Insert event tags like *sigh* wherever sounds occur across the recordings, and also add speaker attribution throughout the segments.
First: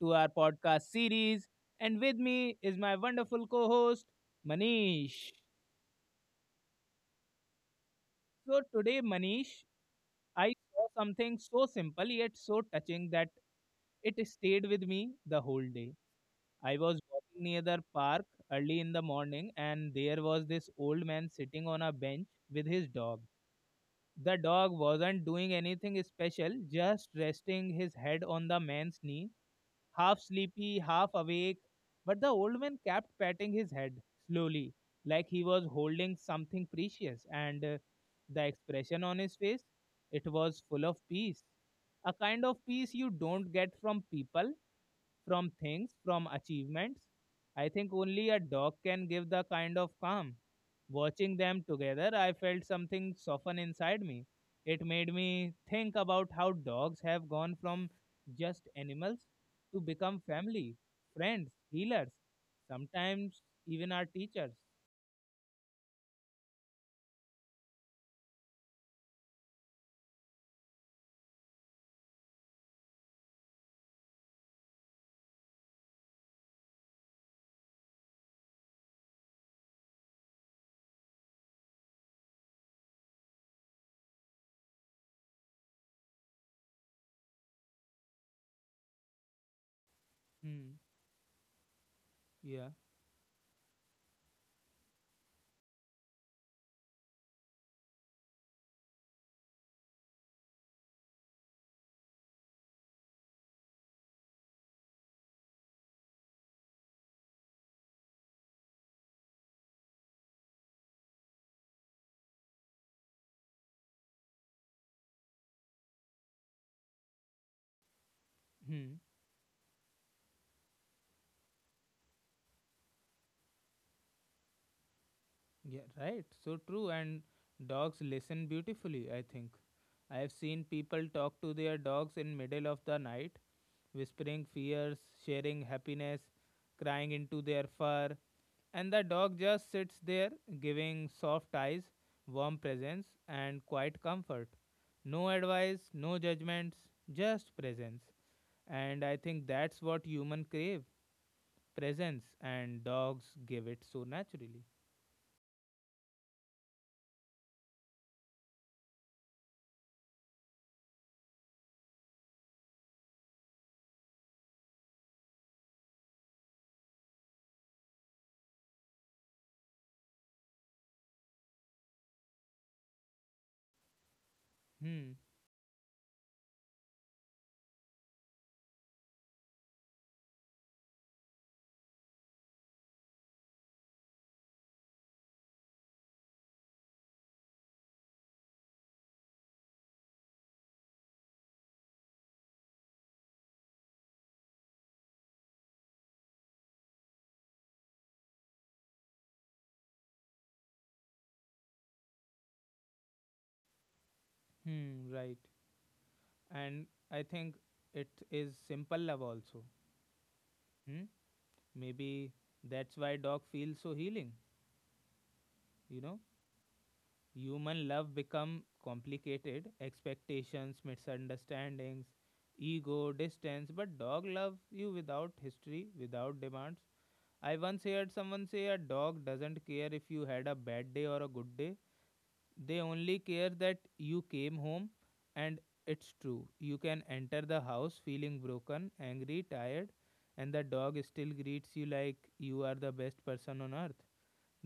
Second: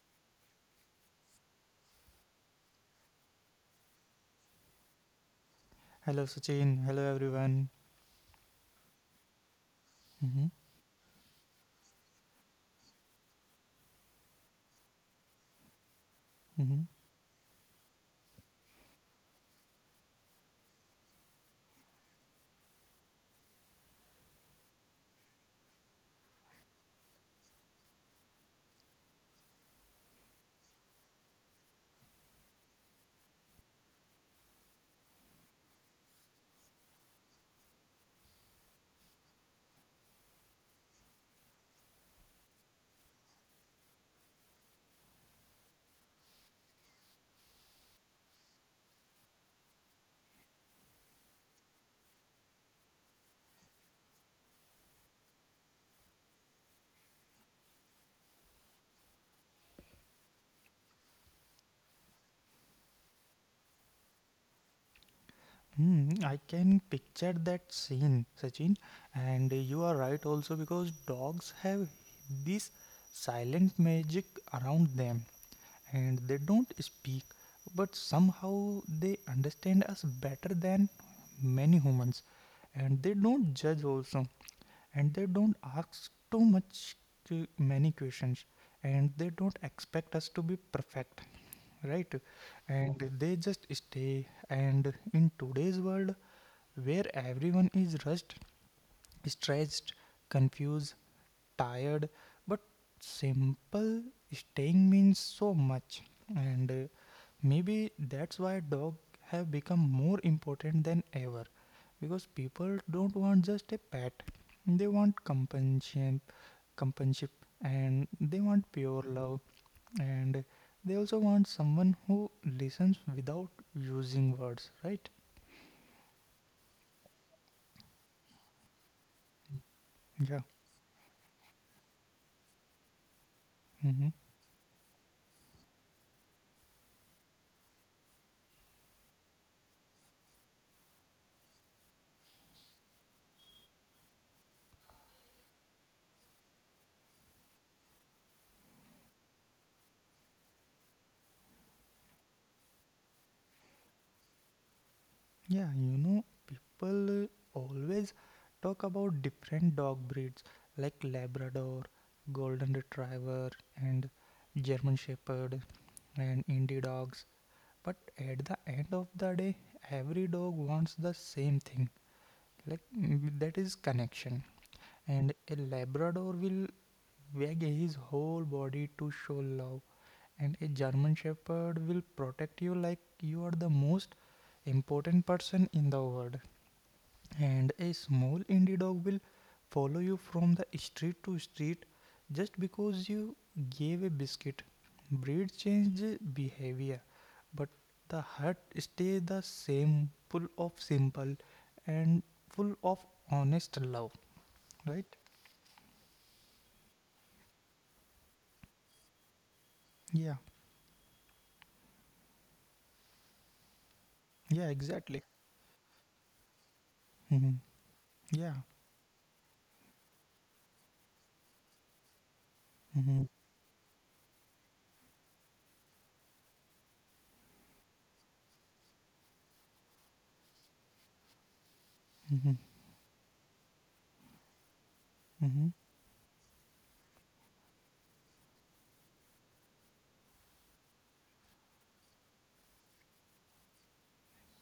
Speaker 1: to our podcast series. And with me is my wonderful co host, Manish.
Speaker 2: Hello, Sachin. Hello, everyone.
Speaker 1: So, today, Manish,
Speaker 2: Hmm.
Speaker 1: I saw something so simple yet so touching that it stayed with me the whole day. I
Speaker 2: Hmm.
Speaker 1: was walking near the park early in the morning, and there was this old man sitting on a bench with his dog. The dog wasn't doing anything special, just resting his head on the man's knee half sleepy, half awake. But the old man kept patting his head slowly, like he was holding something precious, and the expression on his face, it was full of peace. A kind of peace you don't get from people from things, from achievements. I think only a dog can give the kind of calm. Watching them together, I felt something soften inside me. It made me think about how dogs have gone from just animals to become family, friends, healers, sometimes even our teachers.
Speaker 2: I can picture that scene, Sachin. And you are right also because dogs have this silent magic around them, and they don't speak, but somehow they understand us better than many humans, and they don't judge also, and they don't ask too much many questions, and they don't expect us to be
Speaker 1: Hmm.
Speaker 2: perfect, right?
Speaker 1: Yeah.
Speaker 2: And they just stay, and in today's world where everyone is rushed, stressed, confused, tired, but simple staying means so much. And maybe that's why dogs have become more important than ever. Because people don't want just a pet. They want companionship, companionship and they want
Speaker 1: Hmm.
Speaker 2: pure love, and they also want someone who listens without using words, right?
Speaker 1: Yeah, right. So true. And dogs listen beautifully, I think. I have
Speaker 2: Yeah.
Speaker 1: seen people talk to their dogs in middle of the night,
Speaker 2: Mm-hmm.
Speaker 1: whispering fears, sharing happiness, crying into their fur, and the dog just sits there, giving soft eyes, warm presence, and quiet comfort. No advice, no judgments, just presence. And I think that's what human crave, presence, and dogs give it so naturally.
Speaker 2: Yeah, people always talk about different dog breeds like Labrador, Golden Retriever, and German Shepherd, and Indie dogs. But at the end of the day, every dog wants the same thing, like that is connection.
Speaker 1: Hmm,
Speaker 2: And a Labrador will wag his whole body to show love, and a German Shepherd will protect you like you are the most important person in the world, and a small indie dog will follow you from the street to street just because you gave a biscuit. Breed change behavior, but the heart stay the same, full of simple and full of honest love.
Speaker 1: hmm,
Speaker 2: Right?
Speaker 1: right. And I think it is simple love also.
Speaker 2: Yeah.
Speaker 1: Hmm? Maybe that's why dog feels so healing,
Speaker 2: Yeah. Exactly.
Speaker 1: you know.
Speaker 2: Hmm.
Speaker 1: Human love become
Speaker 2: Yeah.
Speaker 1: complicated expectations misunderstandings ego
Speaker 2: Hmm.
Speaker 1: distance, but dog love you without history, without demands. I once heard someone say a dog doesn't care if you had a bad day or a good day.
Speaker 2: Hmm.
Speaker 1: They only care that you came home, and
Speaker 2: Hmm.
Speaker 1: it's true. You can enter the house feeling broken, angry, tired, and the dog still greets you like you are the best person on earth.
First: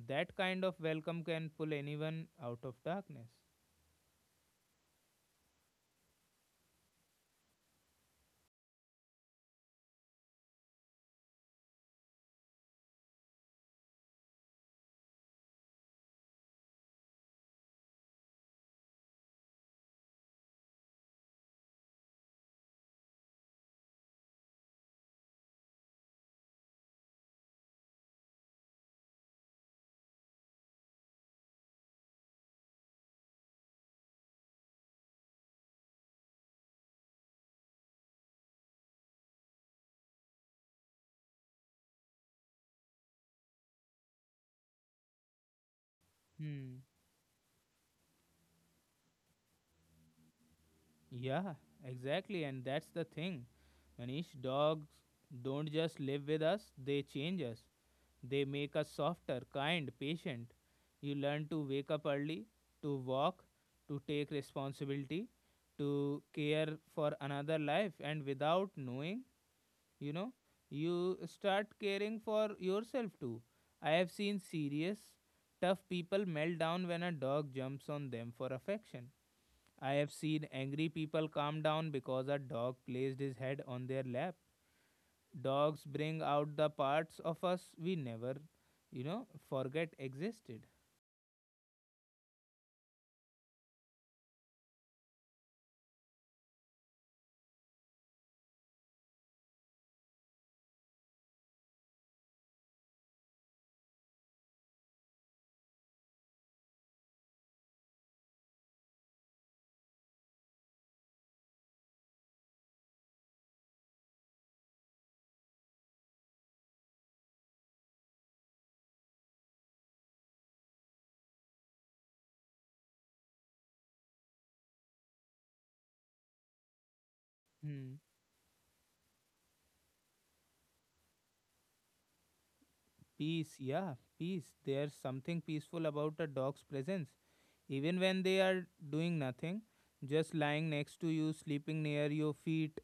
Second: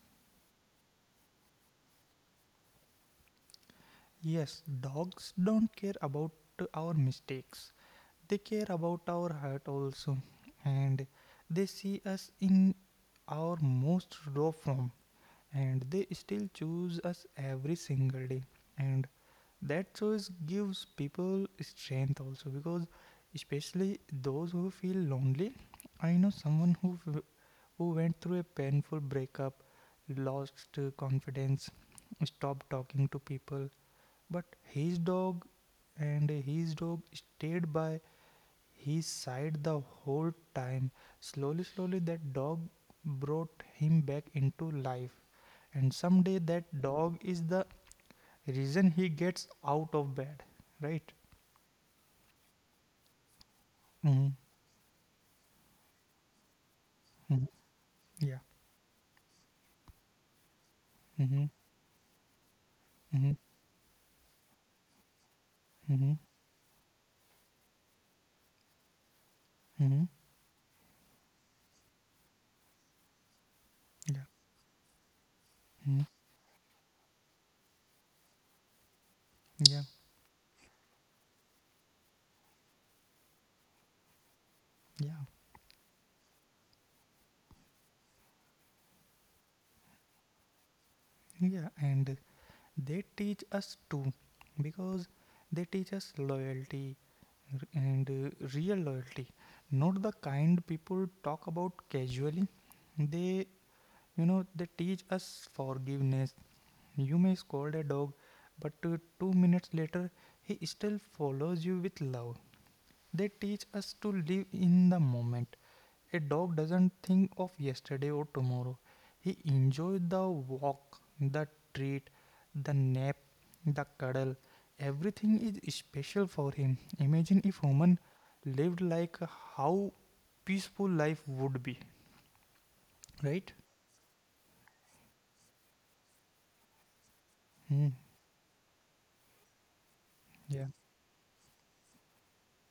Speaker 1: That kind of welcome can pull anyone out of darkness.
Speaker 2: Yes, dogs don't care about our mistakes. They care about our heart also, and they see us in our most raw form, and they still choose us every single day. And that choice gives people strength also, because especially those who feel lonely, I know someone who who went through a painful breakup, lost confidence, stopped talking to people, but his dog stayed by, he sighed the whole time. Slowly, slowly, that dog brought him back into life. And someday,
Speaker 1: Hmm.
Speaker 2: that dog is the reason he gets out of bed, right?
Speaker 1: Yeah, exactly. And that's the thing. Manish,
Speaker 2: Mm-hmm.
Speaker 1: dogs don't just live with us, they change
Speaker 2: Hmm.
Speaker 1: us. They
Speaker 2: Yeah.
Speaker 1: make us softer, kind, patient. You learn
Speaker 2: Mm-hmm.
Speaker 1: to wake up early, to
Speaker 2: Mm-hmm.
Speaker 1: walk, to take responsibility,
Speaker 2: Mm-hmm.
Speaker 1: to care for another life. And without knowing,
Speaker 2: Mm-hmm.
Speaker 1: you know, you start caring for yourself too. I have
Speaker 2: Yeah.
Speaker 1: seen serious, tough
Speaker 2: Mm-hmm.
Speaker 1: people melt down when a dog jumps on them for affection.
Speaker 2: Yeah.
Speaker 1: I have seen angry people calm down because a dog placed his head on their lap.
Speaker 2: Yeah.
Speaker 1: Dogs bring out the parts of us we never, you know, forget existed.
Speaker 2: Yeah. And they teach us too, because they teach us loyalty, r- and real loyalty, not the kind people talk about casually. They you know they teach us forgiveness. You may scold a dog, but 2 minutes later he still follows you with love. They teach us to live in the moment. A dog doesn't think of yesterday or tomorrow. He enjoys the walk, the treat, the nap, the cuddle. Everything is special for him. Imagine if
Speaker 1: Hmm.
Speaker 2: human lived like how peaceful life would be,
Speaker 1: Peace,
Speaker 2: right?
Speaker 1: yeah, peace. There's something peaceful about a dog's presence. Even
Speaker 2: Mm,
Speaker 1: when they are doing nothing, just lying
Speaker 2: yeah.
Speaker 1: next to you, sleeping near your feet,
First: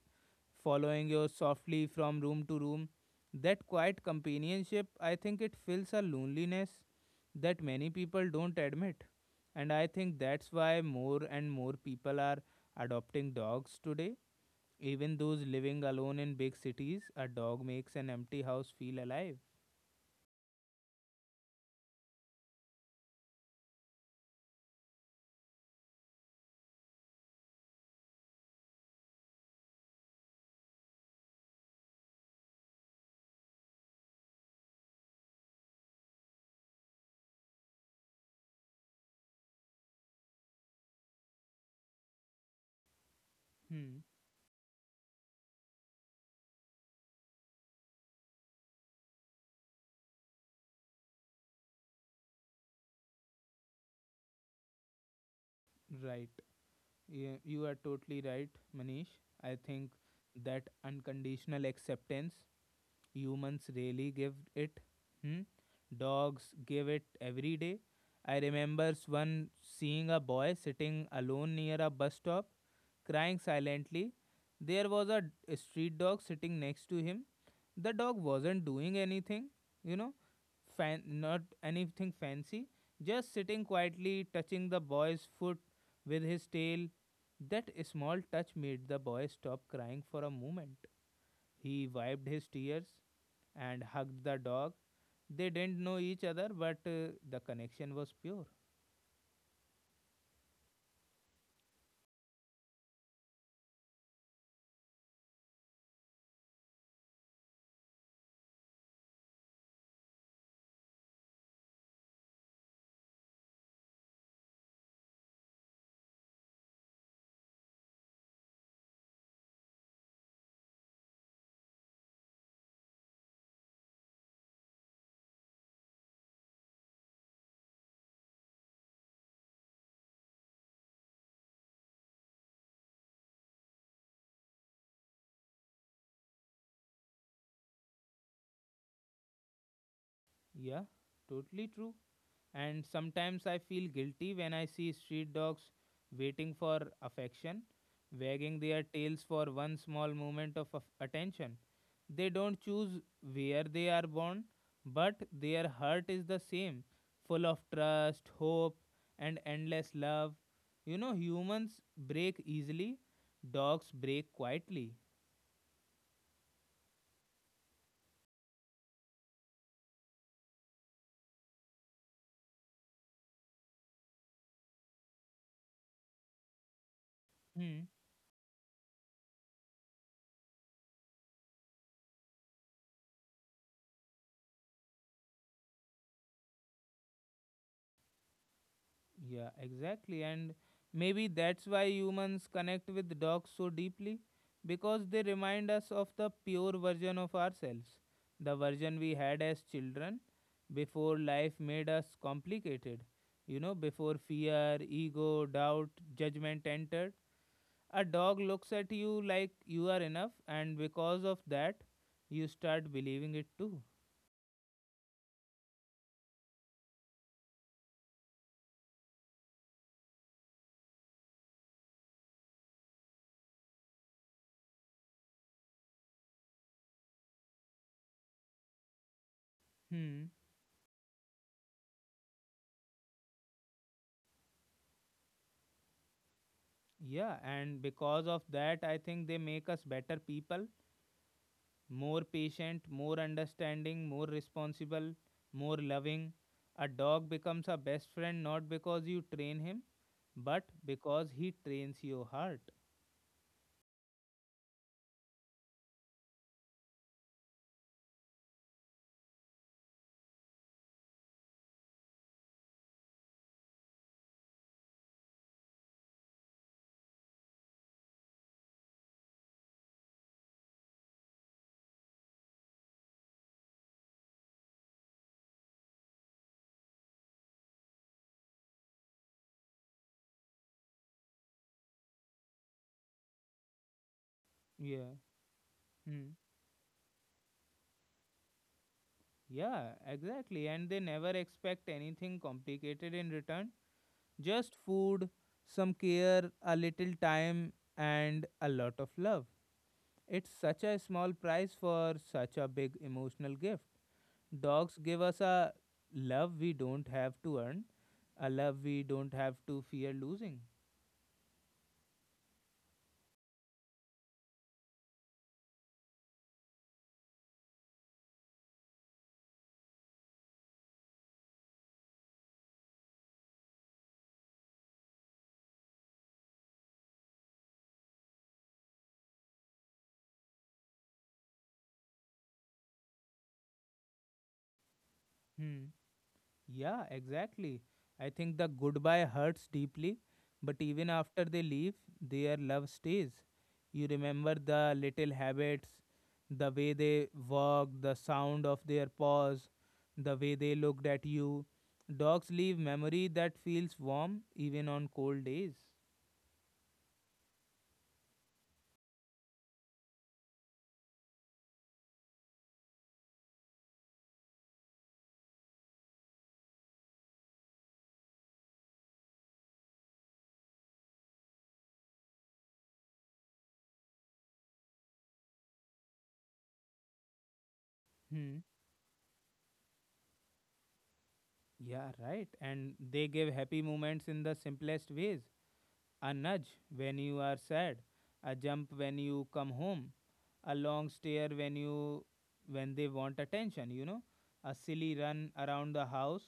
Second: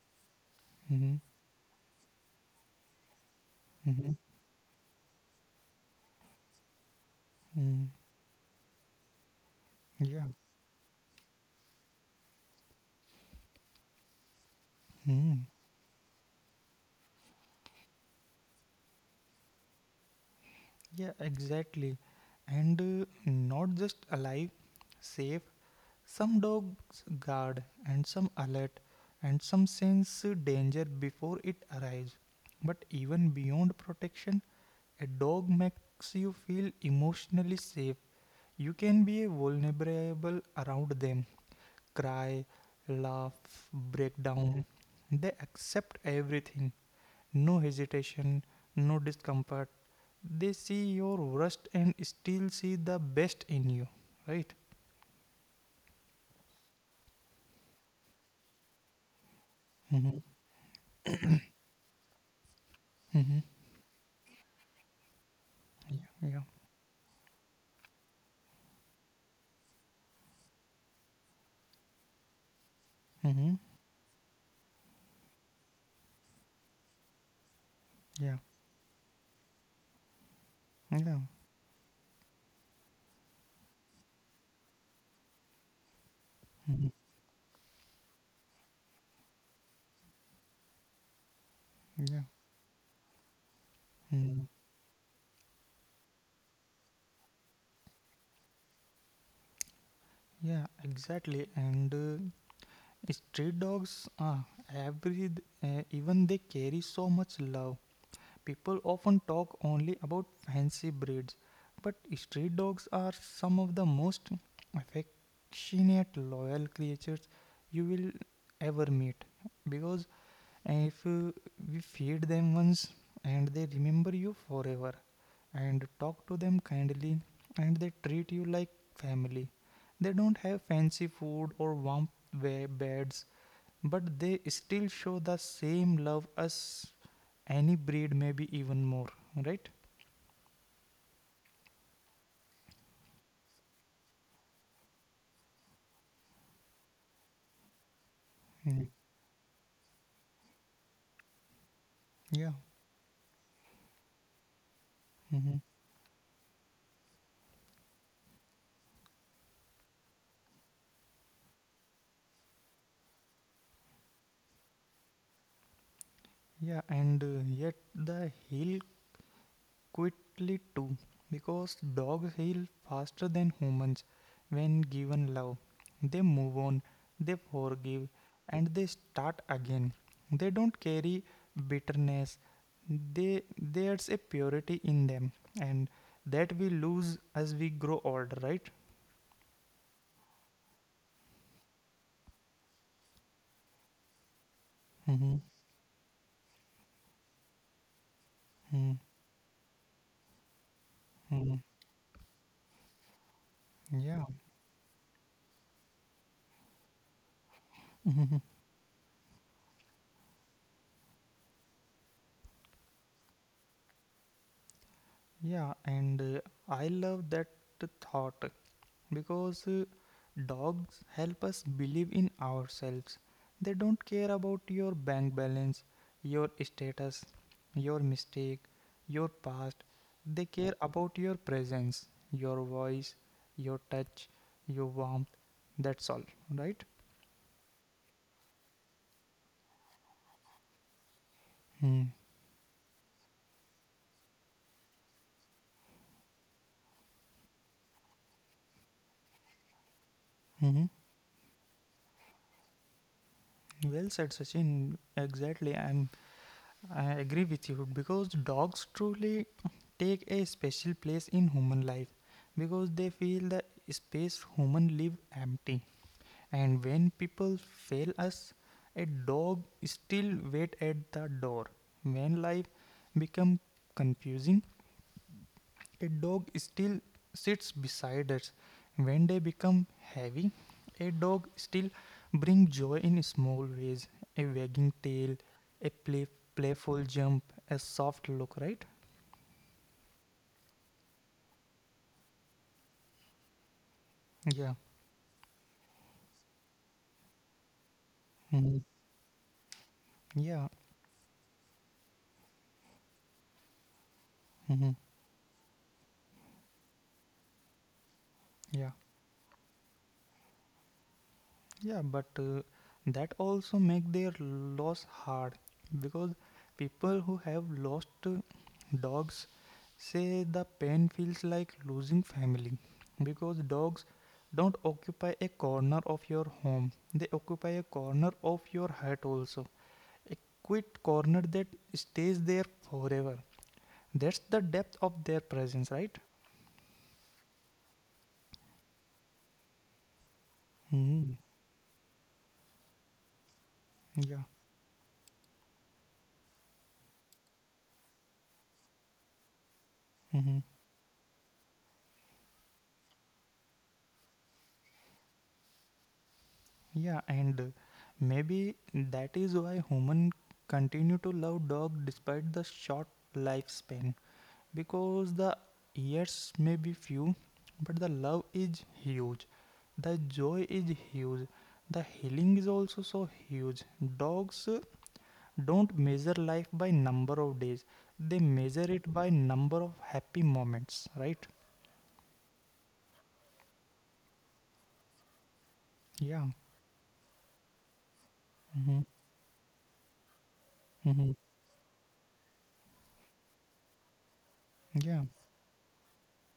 Speaker 1: following
Speaker 2: Mm-hmm.
Speaker 1: you softly from room to room. That quiet
Speaker 2: Mm-hmm.
Speaker 1: companionship, I think it fills a loneliness that
Speaker 2: Mm,
Speaker 1: many people don't admit. And I think
Speaker 2: yeah.
Speaker 1: that's why more and more people are adopting dogs today. Even those
Speaker 2: Mm,
Speaker 1: living alone in big cities, a dog makes an empty house feel alive.
Speaker 2: yeah, exactly. And not just alive, safe. Some dogs guard, and some alert, and some sense danger before it arrives. But even beyond protection, a dog makes you feel emotionally safe. You can be vulnerable around them, cry, laugh,
Speaker 1: Hmm.
Speaker 2: break down. They accept everything, no hesitation, no discomfort. They see your worst and still see the best in you, right?
Speaker 1: Right. Yeah, you are totally right, Manish. I think
Speaker 2: Mm-hmm.
Speaker 1: that unconditional acceptance Humans really give it. Hmm?
Speaker 2: Yeah. Yeah.
Speaker 1: Dogs give it every day. I remembers one seeing a boy sitting alone near a bus stop, crying
Speaker 2: Mm-hmm.
Speaker 1: silently. There was a street dog sitting next to him. The dog
Speaker 2: Yeah.
Speaker 1: wasn't doing anything, you know,
Speaker 2: Yeah,
Speaker 1: not anything fancy, just sitting quietly, touching the boy's foot with his tail. That small touch made the boy stop crying for a moment. He
Speaker 2: yeah,
Speaker 1: wiped his tears and hugged the
Speaker 2: mm,
Speaker 1: dog. They didn't know each other, but the connection was pure.
Speaker 2: yeah, exactly. And street dogs, every even they carry so much love. People often talk only about fancy breeds, but street dogs are some of the most affectionate, loyal creatures you will ever meet, because and if we feed them once, and they remember you forever, and talk to them kindly, and they treat you like family. They don't have fancy food or warm beds, but they still show the same love as any breed, maybe even more, right?
Speaker 1: Yeah, totally true. And sometimes I feel guilty when I see street dogs waiting for affection, wagging their
Speaker 2: Mhm.
Speaker 1: tails for one small moment of attention. They
Speaker 2: Yeah.
Speaker 1: don't choose where they are born, but
Speaker 2: Mhm.
Speaker 1: their heart is the same, full of trust, hope, and endless love. You know, humans break easily, dogs break quietly.
Speaker 2: Yeah, and yet the hill quickly too, because dogs heal faster than humans when given love. They move on, they
Speaker 1: Hmm.
Speaker 2: forgive, and they start again. They don't carry bitterness. They There's a purity in them, and that we lose as we grow older, right?
Speaker 1: Yeah, exactly. And maybe that's why humans connect with dogs so deeply because they
Speaker 2: Mm-hmm.
Speaker 1: remind us of the pure version of ourselves, the
Speaker 2: Mm-hmm.
Speaker 1: version we had as children before life
Speaker 2: Mm-hmm.
Speaker 1: made us complicated. You know, before
Speaker 2: Yeah.
Speaker 1: fear, ego, doubt, judgment entered, a dog looks at you like you are enough, and because of that, you start believing it too.
Speaker 2: Yeah, and I love that thought, because dogs help us believe in ourselves. They don't care about your bank balance, your status, your mistake, your past.
Speaker 1: Hmm.
Speaker 2: They care about your presence, your voice, your touch, your warmth. That's all, right?
Speaker 1: Yeah, and because of that, I think they make us better people
Speaker 2: Hmm.
Speaker 1: more patient, more understanding, more responsible, more loving. A dog becomes a best friend not because you train him, but
Speaker 2: Mm-hmm.
Speaker 1: because he trains your heart.
Speaker 2: Well said, Sachin. Exactly. I agree with you, because dogs truly take a special place in human life, because they feel the space human live empty. And when people fail us, a dog still wait at the door. When life become confusing, a dog still sits beside us. When they become heavy, a dog still brings joy in small ways, a wagging
Speaker 1: Yeah.
Speaker 2: tail, a play,
Speaker 1: Hmm.
Speaker 2: playful jump, a soft look, right?
Speaker 1: Yeah, exactly. And they never expect anything complicated in return.
Speaker 2: Yeah.
Speaker 1: Just food, some care, a little time, and a
Speaker 2: Mhm.
Speaker 1: lot of love. It's
Speaker 2: Yeah.
Speaker 1: such a small price for such a big emotional gift.
Speaker 2: Mhm.
Speaker 1: Dogs give us a love we don't have to earn. A love
Speaker 2: Yeah.
Speaker 1: we don't have to fear losing.
Speaker 2: Yeah, but that also make their loss hard, because people who have lost dogs say the pain feels like losing family, because dogs don't occupy a corner of your home, they occupy a corner of your heart also, a quiet corner that stays there forever. That's the depth of their presence,
Speaker 1: Hmm.
Speaker 2: right?
Speaker 1: Yeah, exactly. I think the goodbye hurts deeply, but even
Speaker 2: Mm-hmm.
Speaker 1: after they leave, their love stays. You
Speaker 2: Yeah.
Speaker 1: remember the little habits, the way they walked, the sound of their paws, the
Speaker 2: Mm-hmm.
Speaker 1: way they looked at you. Dogs leave memory that feels warm even on cold days.
Speaker 2: Yeah, and maybe that is why humans continue to love dog despite the short lifespan, because the years may be few, but the love is huge. The joy is huge. The healing is also so huge. Dogs don't measure life by number of days. They
Speaker 1: Hmm.
Speaker 2: measure it by number of happy moments, right?
Speaker 1: Yeah, right. And they give happy moments in the simplest ways. A
Speaker 2: Yeah.
Speaker 1: nudge when you are sad, a jump
Speaker 2: Mm-hmm.
Speaker 1: when you come home, a long
Speaker 2: Mm-hmm.
Speaker 1: stare when you when they want attention, you know, a
Speaker 2: Yeah.
Speaker 1: silly run around the house.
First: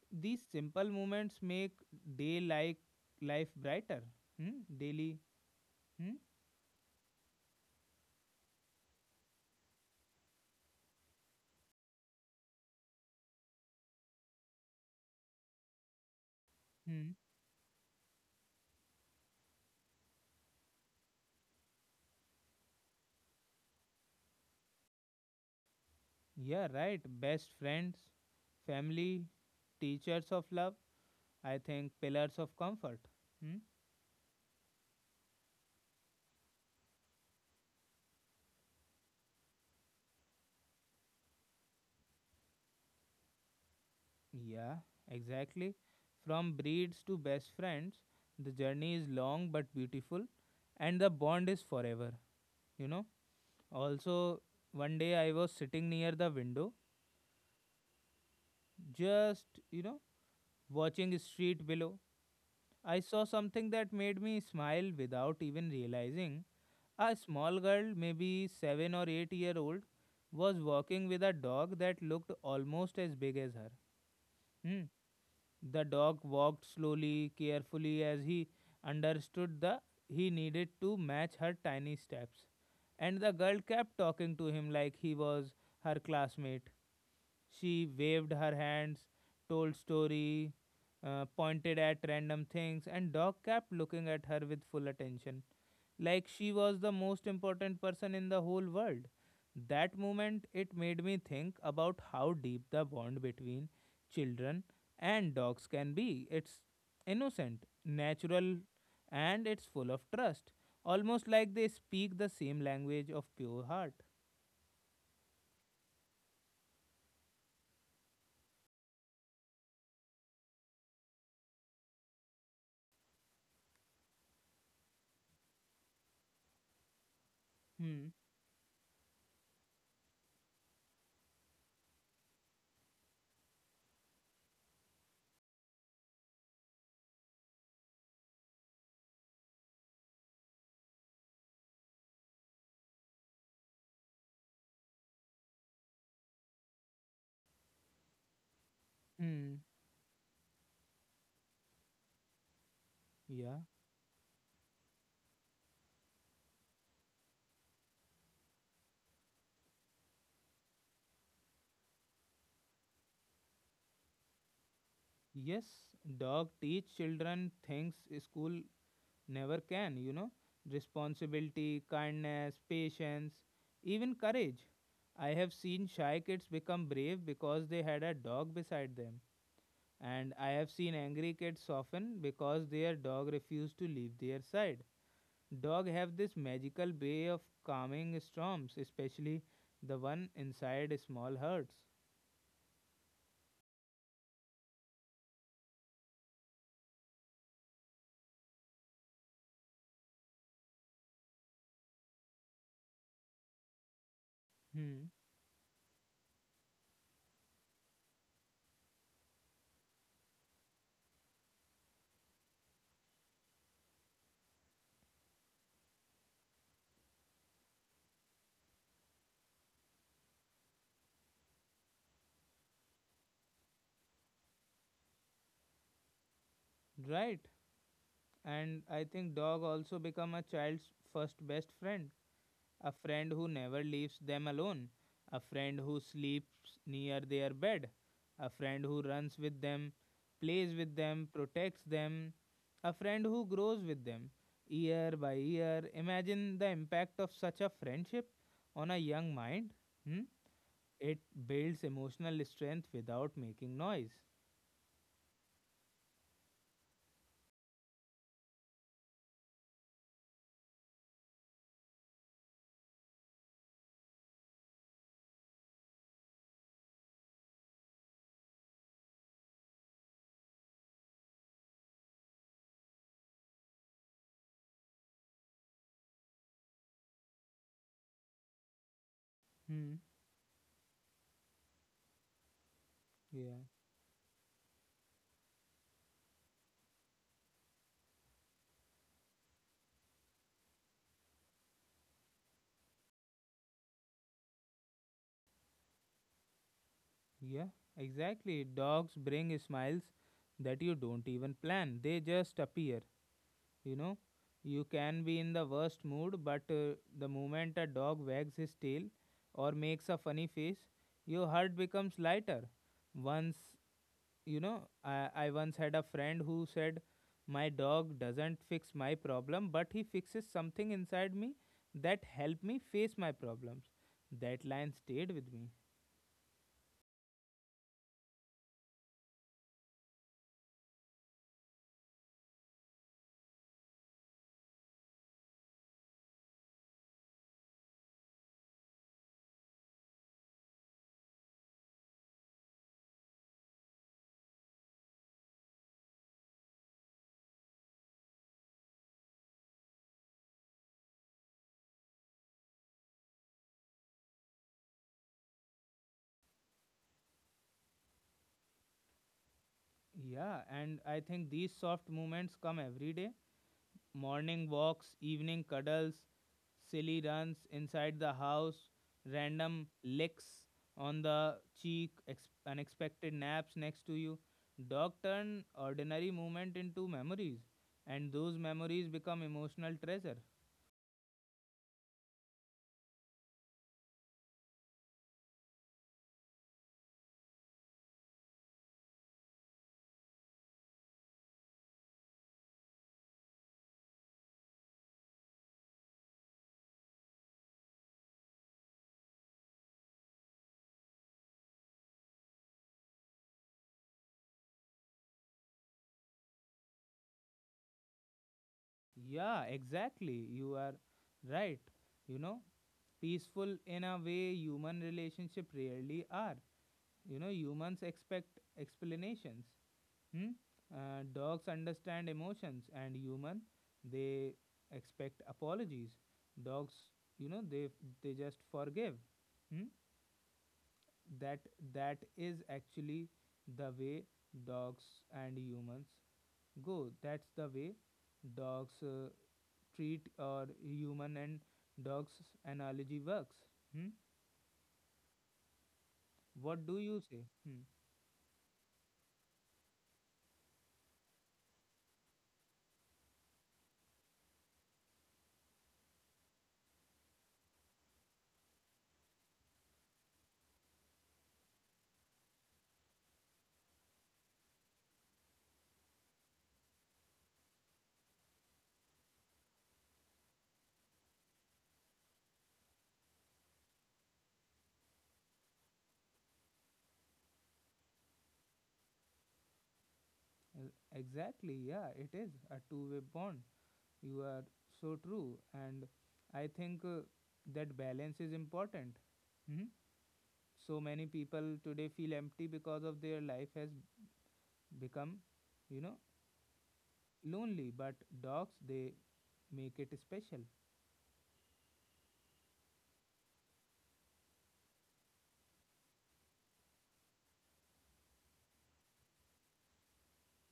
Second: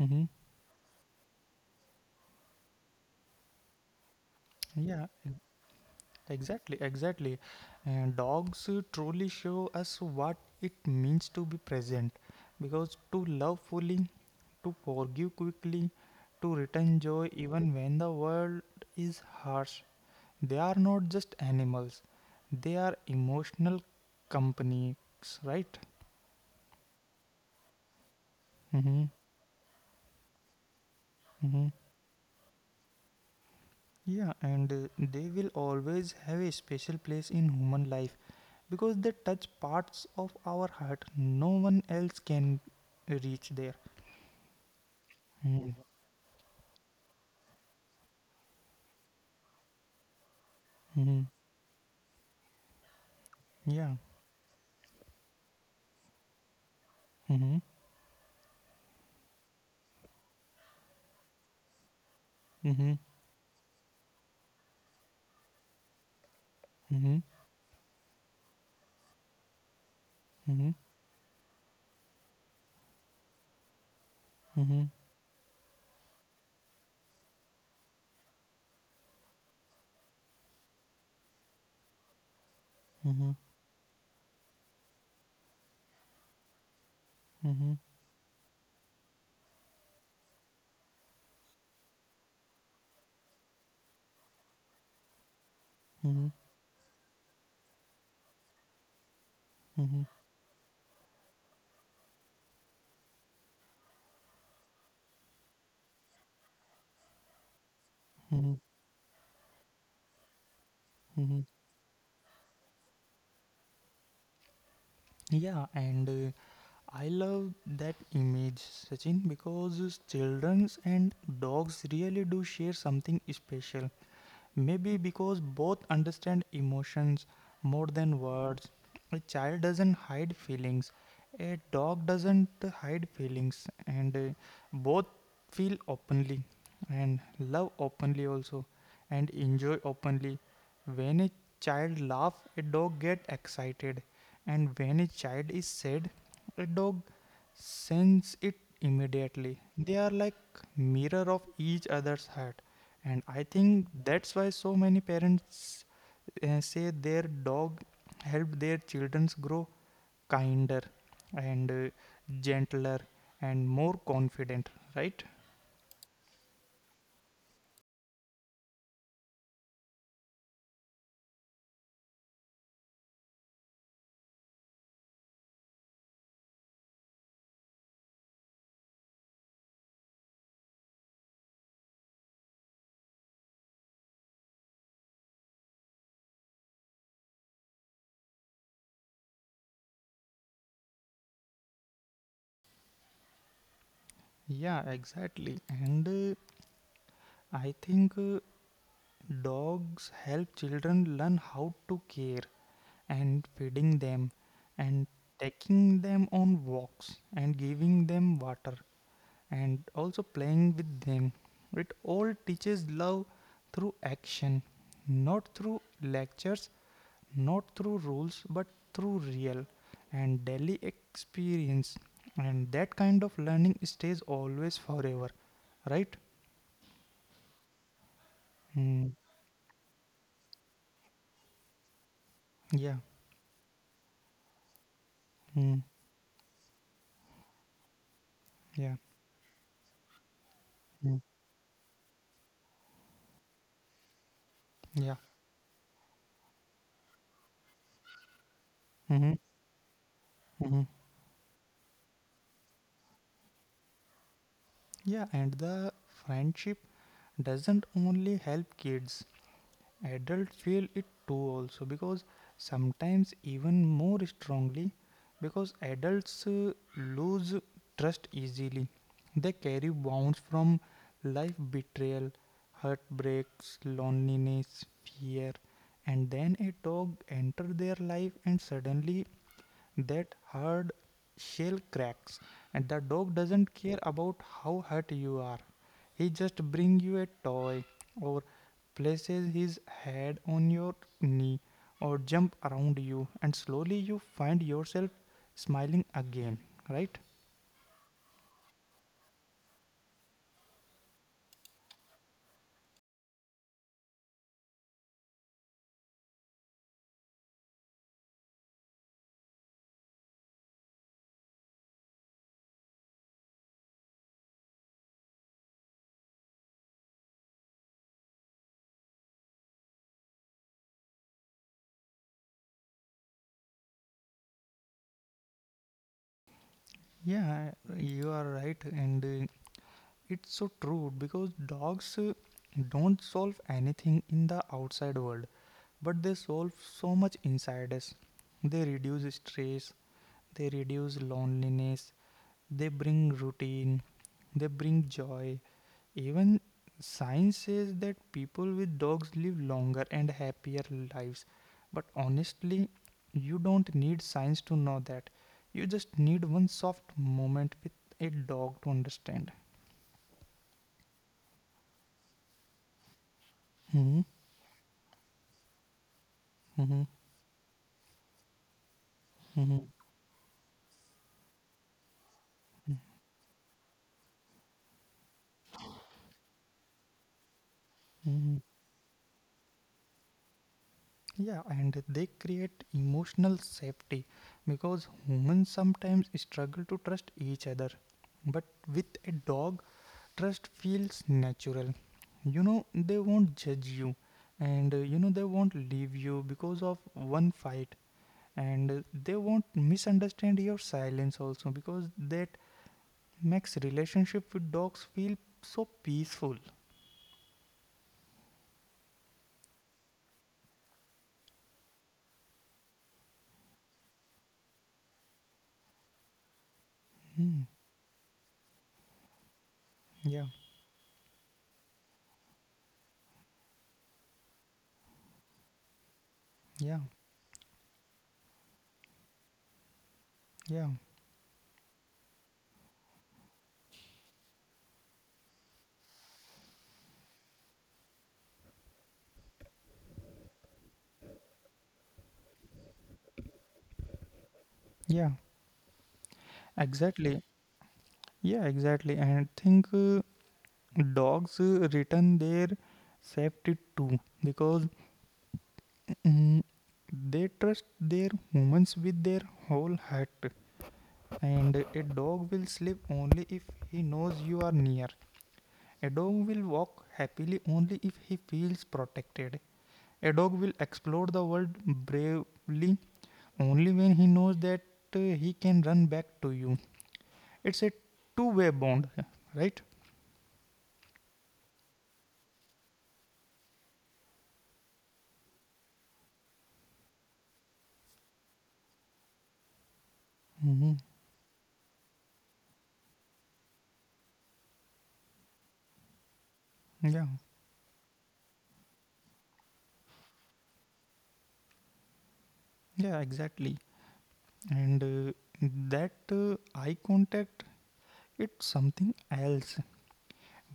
Speaker 2: Mm-hmm.
Speaker 1: These simple moments make day like life brighter. Hmm?
Speaker 2: Yeah.
Speaker 1: Daily. Hmm?
Speaker 2: Exactly, exactly. And dogs truly show us what it means to be present, because to love fully, to forgive quickly, to return
Speaker 1: Hmm.
Speaker 2: joy even when the world is harsh. They are not just animals, they are emotional companies, right?
Speaker 1: Yeah, right. Best friends,
Speaker 2: Mm-hmm.
Speaker 1: family, teachers of love, I
Speaker 2: Mm-hmm.
Speaker 1: think pillars of comfort. Hmm?
Speaker 2: Yeah, and they will always have a special place in human life, because they touch parts of our heart no one else can reach there.
Speaker 1: Yeah,
Speaker 2: Mm.
Speaker 1: exactly. From breeds to best friends, the journey is long but beautiful, and the
Speaker 2: Mhm.
Speaker 1: bond is forever, you know.
Speaker 2: Yeah.
Speaker 1: Also, one day I was sitting near the window,
Speaker 2: Mhm.
Speaker 1: just, you know, watching the street below.
Speaker 2: Mhm.
Speaker 1: I saw something that made me smile without even realizing. A
Speaker 2: Mhm.
Speaker 1: small girl, maybe 7 or 8 year old, was
Speaker 2: Mhm.
Speaker 1: walking with a dog that looked almost as big as her.
Speaker 2: Mhm.
Speaker 1: Hmm.
Speaker 2: Mhm.
Speaker 1: The dog walked slowly, carefully, as he understood that he needed to match her tiny steps. And the
Speaker 2: Mhm.
Speaker 1: girl kept talking to him like he was her classmate. She waved her hands, told story, pointed at random things, and dog kept looking at her with full attention like
Speaker 2: Mhm.
Speaker 1: she was the most important person in the whole world. That
Speaker 2: Mhm.
Speaker 1: moment, it made me think about how deep the bond between children and dogs can be. It's innocent,
Speaker 2: Mhm.
Speaker 1: natural, and it's full of trust, almost
Speaker 2: Mhm.
Speaker 1: like they speak the same language of pure heart.
Speaker 2: Yeah, and I love that image, Sachin, because childrens and dogs really do share something special. Maybe because both understand emotions more
Speaker 1: Hmm.
Speaker 2: than words. A child doesn't hide feelings, a dog doesn't hide feelings, and both feel openly, and love openly also, and enjoy openly. When a child laughs, a dog get excited, and when a child is sad, a dog sense it
Speaker 1: Hmm.
Speaker 2: immediately. They are like mirror of each other's heart. And I
Speaker 1: Yeah.
Speaker 2: think that's why so many parents say their dog helped their children grow kinder and gentler and more confident, right?
Speaker 1: Yes, dog teach children things school never can, you know. Responsibility, kindness, patience, even courage. I have seen shy kids become brave because they had a dog beside them. And I have seen angry kids soften because their dog refused to leave their side. Dogs have this magical way of calming storms, especially the one inside small hearts.
Speaker 2: Yeah, exactly. And I think dogs help children learn how to care, and feeding them, and
Speaker 1: Hmm.
Speaker 2: taking them on walks, and giving them water, and also playing with them. It all teaches love through action, not through lectures, not through rules, but through real and daily experience. And that kind of learning stays always forever, right?
Speaker 1: Right. And
Speaker 2: Mm,
Speaker 1: I think dog also become a child's first best friend, a
Speaker 2: yeah,
Speaker 1: friend who never leaves them alone, a
Speaker 2: mm,
Speaker 1: friend who sleeps near their bed, a friend
Speaker 2: yeah,
Speaker 1: who runs with them, plays with
Speaker 2: mm,
Speaker 1: them, protects them, a friend who grows with them
Speaker 2: yeah.
Speaker 1: year by year. Imagine the impact of such a friendship on a
Speaker 2: Mm-hmm,
Speaker 1: young mind. Hmm?
Speaker 2: mm-hmm.
Speaker 1: It builds emotional strength without making noise.
Speaker 2: Yeah, and the friendship doesn't only help kids, adults feel it too also, because sometimes even more strongly, because adults lose trust easily. They carry wounds from life, betrayal, heartbreaks, loneliness, fear, and then a dog enters their life and suddenly
Speaker 1: Hmm.
Speaker 2: that hard shell cracks, and the dog
Speaker 1: Yeah,
Speaker 2: doesn't care about how hurt you are. He just brings you a toy, or places his head on your knee, or jump around you, and slowly you find yourself smiling again. Right?
Speaker 1: yeah, exactly. Dogs bring smiles that you don't even plan, they just appear. You know, you can be in the worst mood, but the moment a dog wags his tail or makes a funny face your heart becomes lighter. Once, you know, I once had a friend who said my dog doesn't fix my problem, but he fixes something inside me that help me face my problems. That line stayed with me.
Speaker 2: Yeah, you are right, and it's so true, because dogs don't solve anything in the outside world, but they solve so much inside us. They reduce stress, they reduce loneliness, they bring routine, they bring joy. Even science says that people with dogs live longer and happier lives. But honestly, you don't need science to know that. You just need one soft moment with a dog to understand.
Speaker 1: Yeah, and I think these soft moments come every day,
Speaker 2: Hmm.
Speaker 1: morning walks, evening cuddles,
Speaker 2: Hmm.
Speaker 1: silly runs inside the house,
Speaker 2: Hmm.
Speaker 1: random licks on the cheek, unexpected naps next to you. Dog turn ordinary movement into memories, and those
Speaker 2: Hmm.
Speaker 1: memories become emotional treasure.
Speaker 2: Yeah, and they create emotional safety, because humans sometimes struggle to trust each other. But with a dog, trust feels natural. They won't judge you, and they won't leave you because of one fight, and they won't misunderstand your silence also, because that makes relationship with dogs feel so peaceful.
Speaker 1: Yeah, exactly. You are right. You know, peaceful in a way human relationship rarely are. You know,
Speaker 2: Hmm.
Speaker 1: humans expect explanations.
Speaker 2: Yeah.
Speaker 1: Hmm? Dogs understand emotions and human they expect apologies. Dogs,
Speaker 2: Yeah.
Speaker 1: you know, they just forgive. Hmm?
Speaker 2: Yeah.
Speaker 1: That is actually the way dogs and humans go. That's the way dogs treat or human and dogs analogy works. Hmm?
Speaker 2: Yeah,
Speaker 1: What do you
Speaker 2: exactly.
Speaker 1: say? Hmm.
Speaker 2: Yeah, exactly. And think dogs return their safety too, because mm, they trust their humans with their whole heart. And a dog will sleep only if he knows you are near. A dog will walk happily only if he feels protected. A dog will explore the world bravely only when he knows that he can run back to you. It's a two-way bond, right?
Speaker 1: Uh, exactly, yeah, it is a two-way bond. You are so true. And I think that balance is important. Hmm?
Speaker 2: Hmm.
Speaker 1: So many people today feel empty because of their life has become, you know,
Speaker 2: Yeah,
Speaker 1: lonely. But dogs, they make it special.
Speaker 2: yeah, exactly. And that eye contact, it's something else.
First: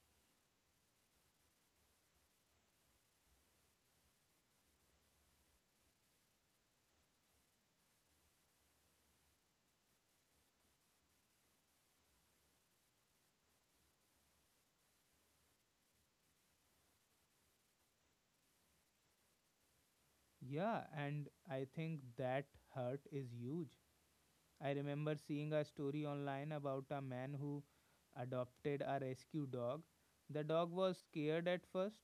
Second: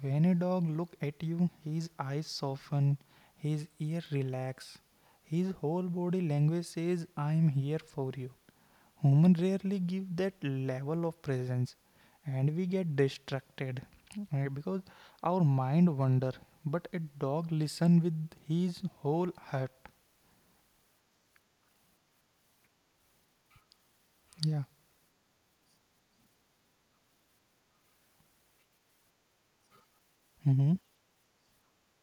Speaker 2: When a dog looks at you, his eyes soften, his ear relax, his whole body language says, I am here for you. Humans rarely give that level of presence, and we get distracted because our mind wander. But a dog listen with his whole heart.
Speaker 1: Yeah, and I think that hurt is huge.
Speaker 2: Yeah.
Speaker 1: I remember seeing a story online about a man who adopted a rescue dog. The dog
Speaker 2: Mm-hmm.
Speaker 1: was scared at first,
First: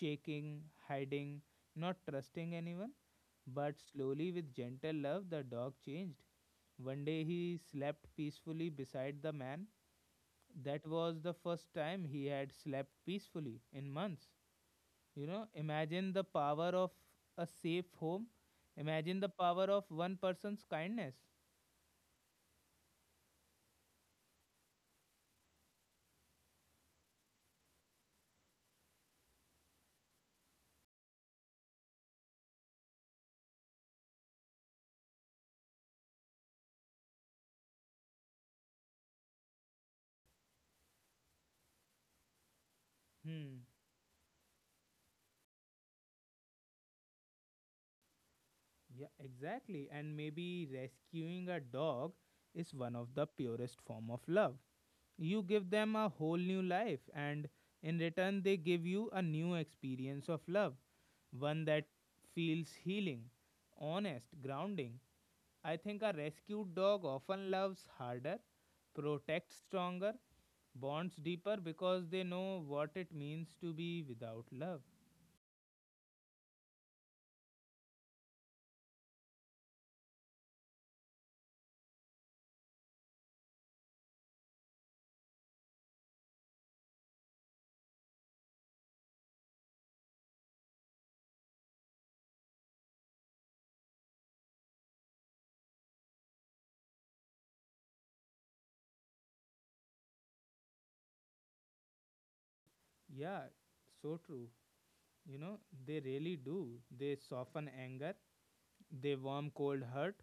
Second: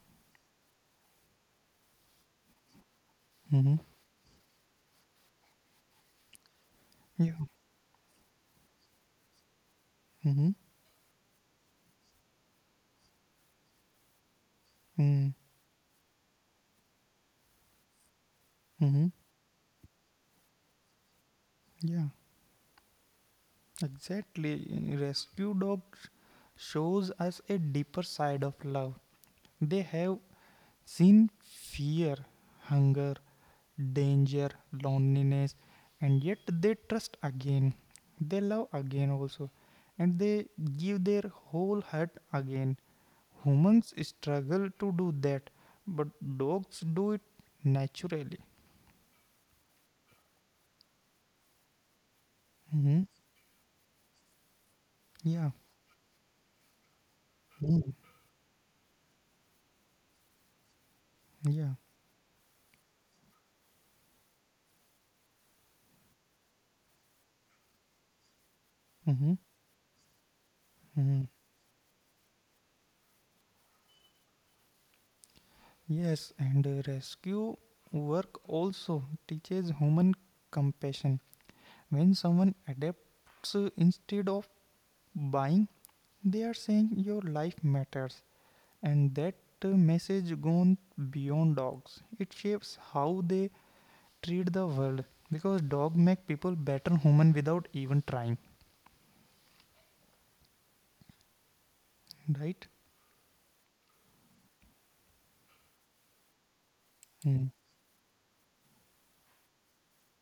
Speaker 1: shaking, hiding, not trusting anyone. But
Speaker 2: Mm-hmm.
Speaker 1: slowly, with gentle love, the dog changed. One day
Speaker 2: Yeah.
Speaker 1: he slept peacefully beside the man.
Speaker 2: Mm-hmm.
Speaker 1: That was the first time he had slept peacefully in months. You know, imagine the power of a safe home.
Speaker 2: Mm-hmm.
Speaker 1: Imagine the power of one person's kindness.
Speaker 2: Yeah. Exactly. Rescue dog shows us a deeper side of love. They have seen fear, hunger, danger, loneliness, and yet they trust again. They love again also, and they give their whole heart again.
Speaker 1: Hmm.
Speaker 2: Humans struggle to do that, but dogs do it naturally.
Speaker 1: Yeah, exactly. And maybe rescuing a dog is one
Speaker 2: Hmm
Speaker 1: of the purest form of love. You
Speaker 2: Yeah,
Speaker 1: give them a whole new life and in return they give you a new experience of love, one
Speaker 2: yeah.
Speaker 1: that feels healing, honest, grounding. I think a rescued dog often loves harder,
Speaker 2: hmm
Speaker 1: protects stronger, bonds
Speaker 2: hmm
Speaker 1: deeper because they know what it means to be without love.
Speaker 2: Yes, and rescue work also teaches human compassion. When someone adapts instead of buying, they are saying your life matters, and that message gone beyond dogs. It shapes how they treat the world because dog make people better human without even trying, right?
Speaker 1: Yeah, so true. you know they really do. They
Speaker 2: mm.
Speaker 1: soften anger, they warm cold hurt,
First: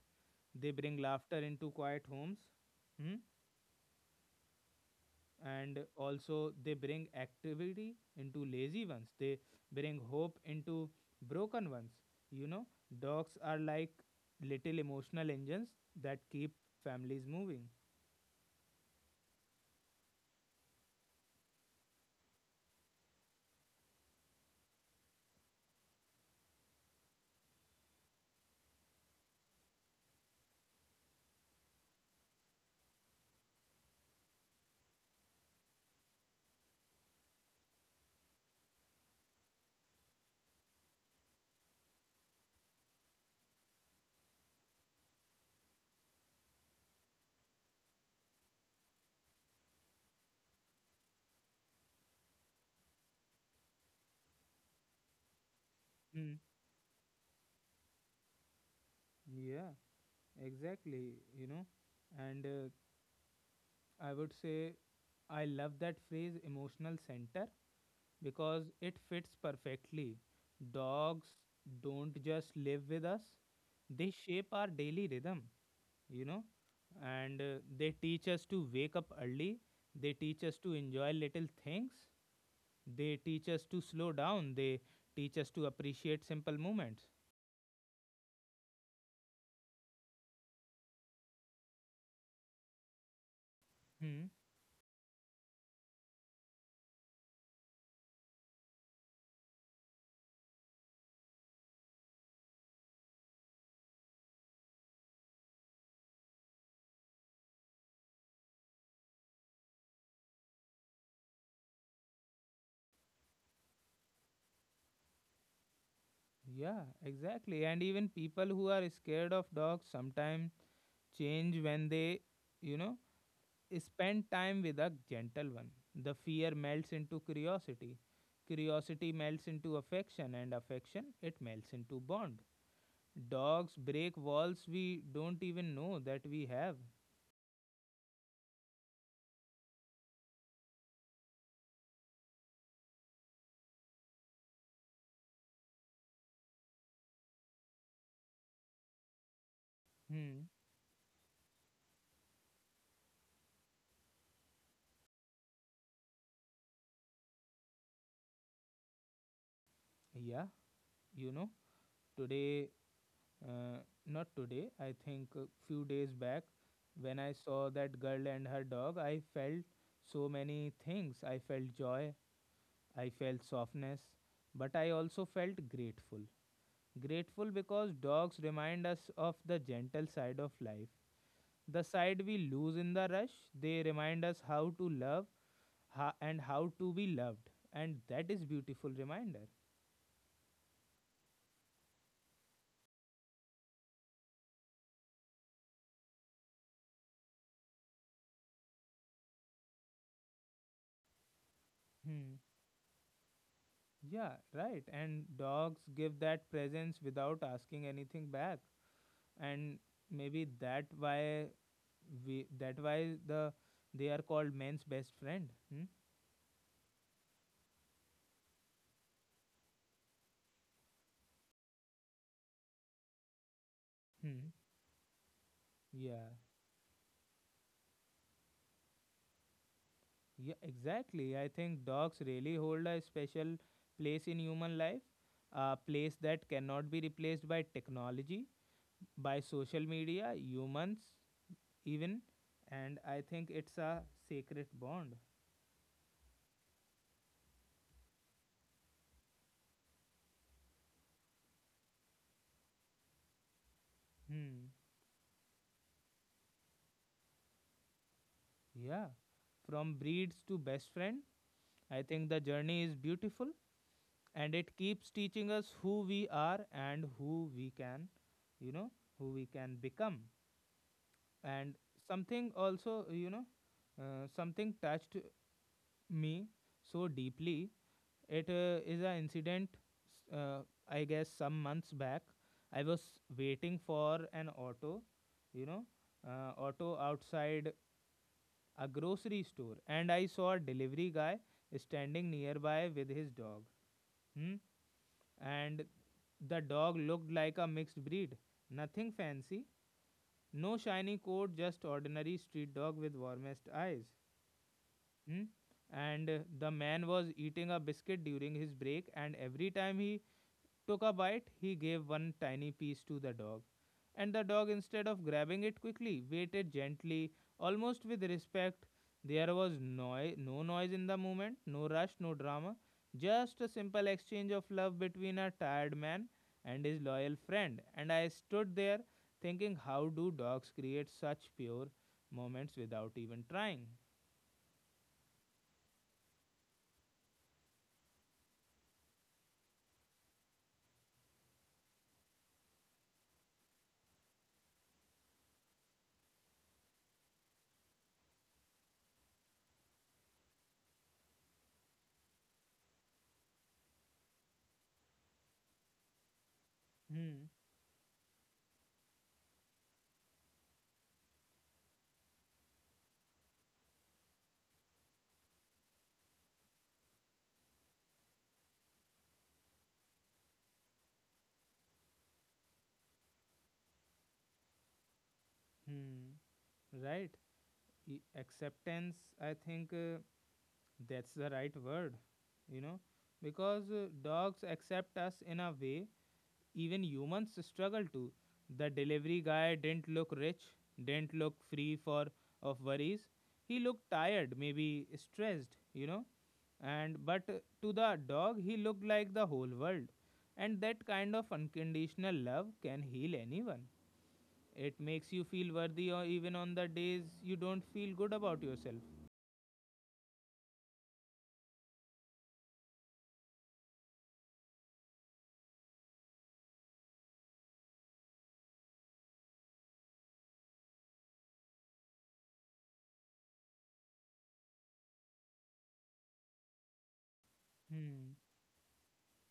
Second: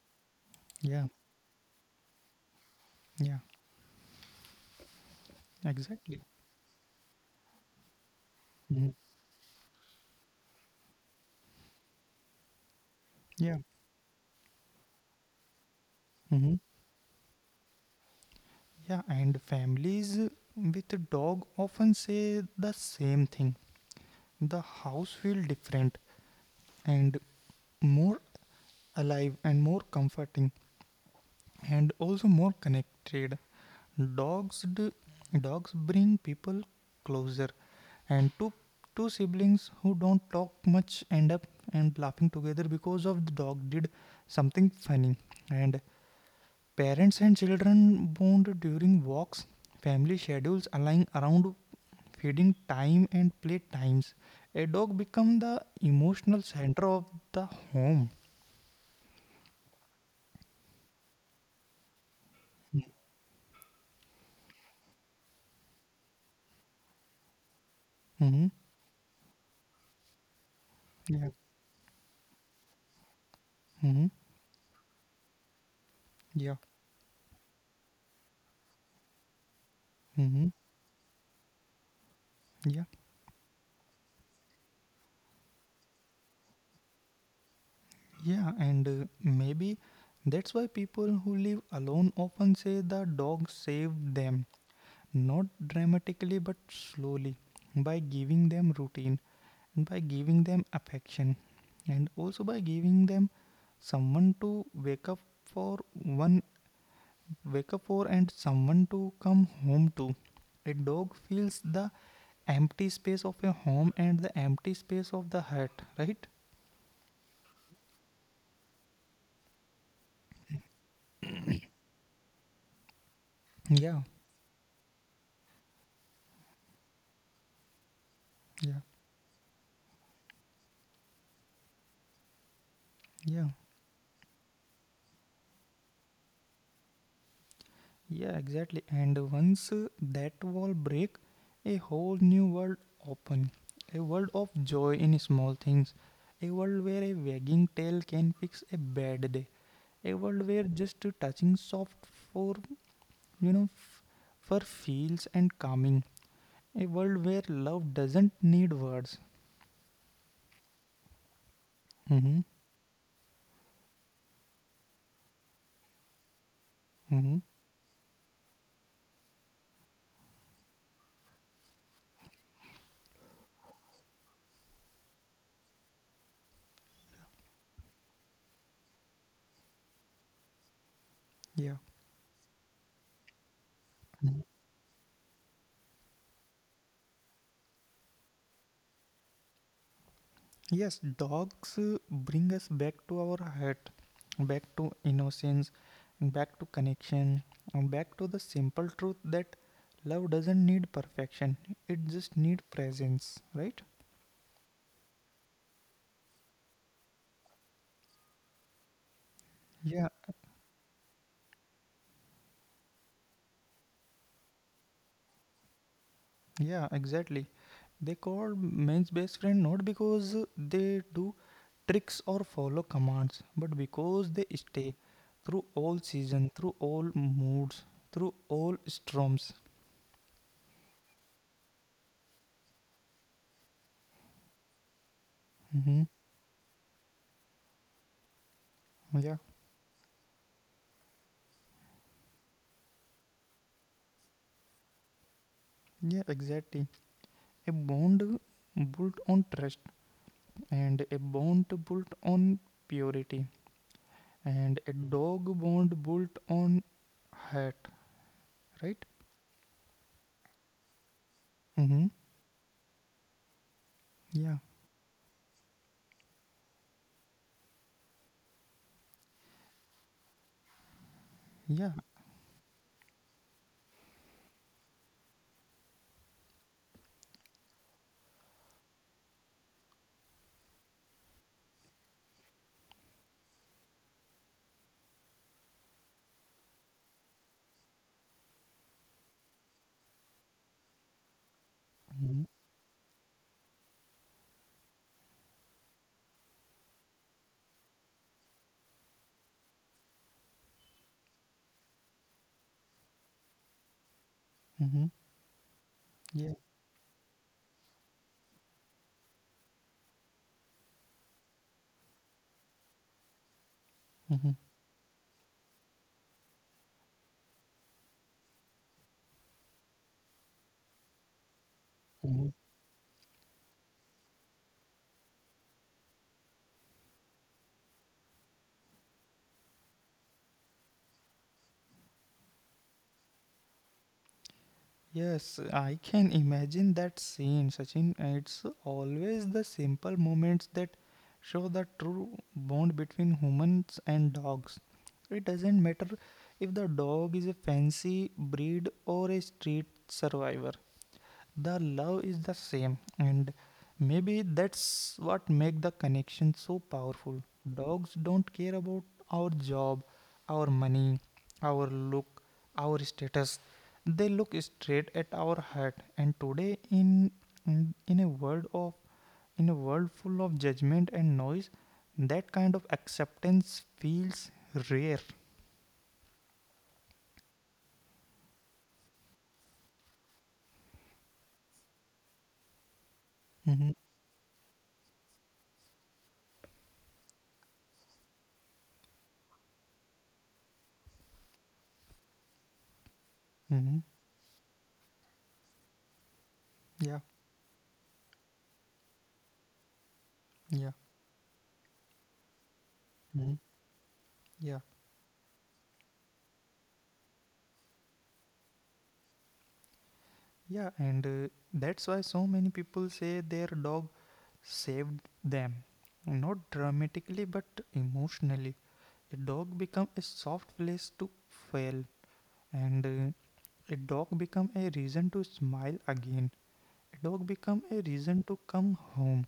Speaker 1: they bring
Speaker 2: Yeah,
Speaker 1: laughter into quiet homes. Hmm?
Speaker 2: yeah,
Speaker 1: And
Speaker 2: exactly.
Speaker 1: also they bring activity into lazy
Speaker 2: Mhm.
Speaker 1: ones, they bring hope into broken ones. you know Dogs
Speaker 2: Yeah.
Speaker 1: are like little emotional engines that
Speaker 2: hmm
Speaker 1: keep families moving.
Speaker 2: yeah, and families with a dog often say the same thing: the house feel different and more alive and more comforting and also more connected. Dogs d- Dogs bring people closer, and two siblings who don't talk much end up and laughing together because of the dog did something funny. And parents and children bond during walks. Family schedules align around feeding time and play times. A dog become the
Speaker 1: Mm.
Speaker 2: emotional center of the home.
Speaker 1: Yeah, exactly. You know, and I would say I love that phrase emotional center
Speaker 2: Mm-hmm.
Speaker 1: because it fits perfectly. Dogs
Speaker 2: Yeah.
Speaker 1: don't just live with us,
Speaker 2: Mm-hmm.
Speaker 1: they shape our daily rhythm, you know,
Speaker 2: Yeah.
Speaker 1: and they teach us to wake up early, they teach
Speaker 2: Mm-hmm.
Speaker 1: us to enjoy little things,
Speaker 2: Yeah.
Speaker 1: they teach us to slow down, they teach us to appreciate simple moments.
Speaker 2: Yeah, and maybe that's why people who live alone often say the dog saved
Speaker 1: Hmm.
Speaker 2: them, not dramatically but slowly, by giving them routine and by giving them affection, and also by giving them someone to wake up for, one and someone to come home to. A dog fills the empty space of a home and the empty space of the heart, right?
Speaker 1: Yeah, exactly. And even people who are scared of dogs sometimes change when they, you know,
Speaker 2: Yeah,
Speaker 1: spend time with a gentle one. The fear melts into curiosity.
Speaker 2: yeah,
Speaker 1: Curiosity melts into affection, and affection it melts into bond.
Speaker 2: yeah.
Speaker 1: Dogs break walls we don't even know that we have.
Speaker 2: Yeah, exactly. And once that wall break, a whole new world open. A world of joy in small things. A world where a wagging tail can fix a bad day. A world
Speaker 1: Hmm.
Speaker 2: where just touching soft for you know f- for feels and calming. A world where love doesn't need words.
Speaker 1: Yeah, you know,
Speaker 2: Mm-hmm.
Speaker 1: today, uh, not today, I think a few days back, when I
Speaker 2: Mm-hmm.
Speaker 1: saw that girl and her dog, I felt so many things. I felt joy, I felt softness, but I also felt grateful. Grateful because dogs remind us of the gentle side of life,
Speaker 2: Yeah.
Speaker 1: the side we lose in the rush. They remind us how to love and how to be loved, and that is beautiful reminder.
Speaker 2: Yes, dogs bring us back to our heart, back to innocence, back to connection, and back to the simple truth that love doesn't need perfection, it
Speaker 1: Hmm.
Speaker 2: just needs presence, right?
Speaker 1: Yeah, right. And dogs give that presence without asking anything back, and
Speaker 2: Yeah,
Speaker 1: maybe that why the they are called men's best friend. Hmm?
Speaker 2: yeah, exactly. They call men's best friend not because they do tricks or follow commands, but because they
Speaker 1: Hmm.
Speaker 2: stay through all
Speaker 1: Yeah,
Speaker 2: season, through all moods, through all storms.
Speaker 1: yeah, exactly. I think dogs really hold a special place in human life, a
Speaker 2: Hmm
Speaker 1: place that cannot be replaced by technology,
Speaker 2: Yeah,
Speaker 1: by social media, humans, even. And I think it's a sacred bond.
Speaker 2: yeah, exactly. A bond built on trust, and a bond built on purity,
Speaker 1: Hmm.
Speaker 2: and a dog bond built on heart, right?
Speaker 1: Yeah. From breeds to best friend, I
Speaker 2: Mm-hmm.
Speaker 1: think the journey is beautiful and
Speaker 2: Yeah,
Speaker 1: it keeps teaching us who we are and who we can, you know, who we can become. And
Speaker 2: yeah.
Speaker 1: something also, something touched me so deeply. It is an incident, s- uh, I guess, some months back. I was waiting for an auto, you know, auto outside a grocery store, and I saw a delivery guy standing
Speaker 2: Mm-hmm.
Speaker 1: nearby with his dog. Hmm? And the dog looked like a mixed breed. Nothing fancy, no shiny coat, just ordinary street dog with warmest eyes.
Speaker 2: Mm-hmm.
Speaker 1: Hmm? And
Speaker 2: Yeah.
Speaker 1: the man was eating a biscuit during his break, and every time he took a bite, he gave one tiny piece to the dog. And the
Speaker 2: Mm-hmm.
Speaker 1: dog, instead of grabbing it quickly, waited gently, almost with respect. There was no noise in the moment, no rush, no
Speaker 2: Mm-hmm.
Speaker 1: drama, just a simple exchange of love between a tired man and his loyal friend. And I stood there thinking, how do dogs create such pure moments without even trying?
Speaker 2: Yes, I can imagine that scene, Sachin. It's always the simple moments that show the true bond between humans and dogs. It doesn't matter if the dog is a fancy breed or a street survivor. The love is the same, and maybe that's what make the connection so powerful.
Speaker 1: Hmm.
Speaker 2: Dogs don't care about our job, our money, our look, our status. They look straight at our heart. And today, in in a world of in a world full of judgment and noise, that kind of acceptance feels rare.
Speaker 1: Hmm. Right. Acceptance, I think, that's the right word, you know
Speaker 2: Mm-hmm.
Speaker 1: because dogs accept us in a way even humans struggle to. The delivery guy didn't look rich, didn't look free for of worries. He
Speaker 2: Mm-hmm.
Speaker 1: looked tired, maybe stressed, you know
Speaker 2: Yeah,
Speaker 1: and but to the dog he looked like the whole world, and
Speaker 2: yeah.
Speaker 1: that kind of unconditional love can heal
Speaker 2: Mhm.
Speaker 1: anyone.
Speaker 2: Yeah.
Speaker 1: It makes you feel worthy or even on the days you don't feel good about yourself.
Speaker 2: Yeah, and that's why so many people say their dog saved them. Not dramatically, but emotionally. A dog become a soft place to fail, and a dog become a reason to smile again. A dog become a
Speaker 1: Hmm.
Speaker 2: reason to come home.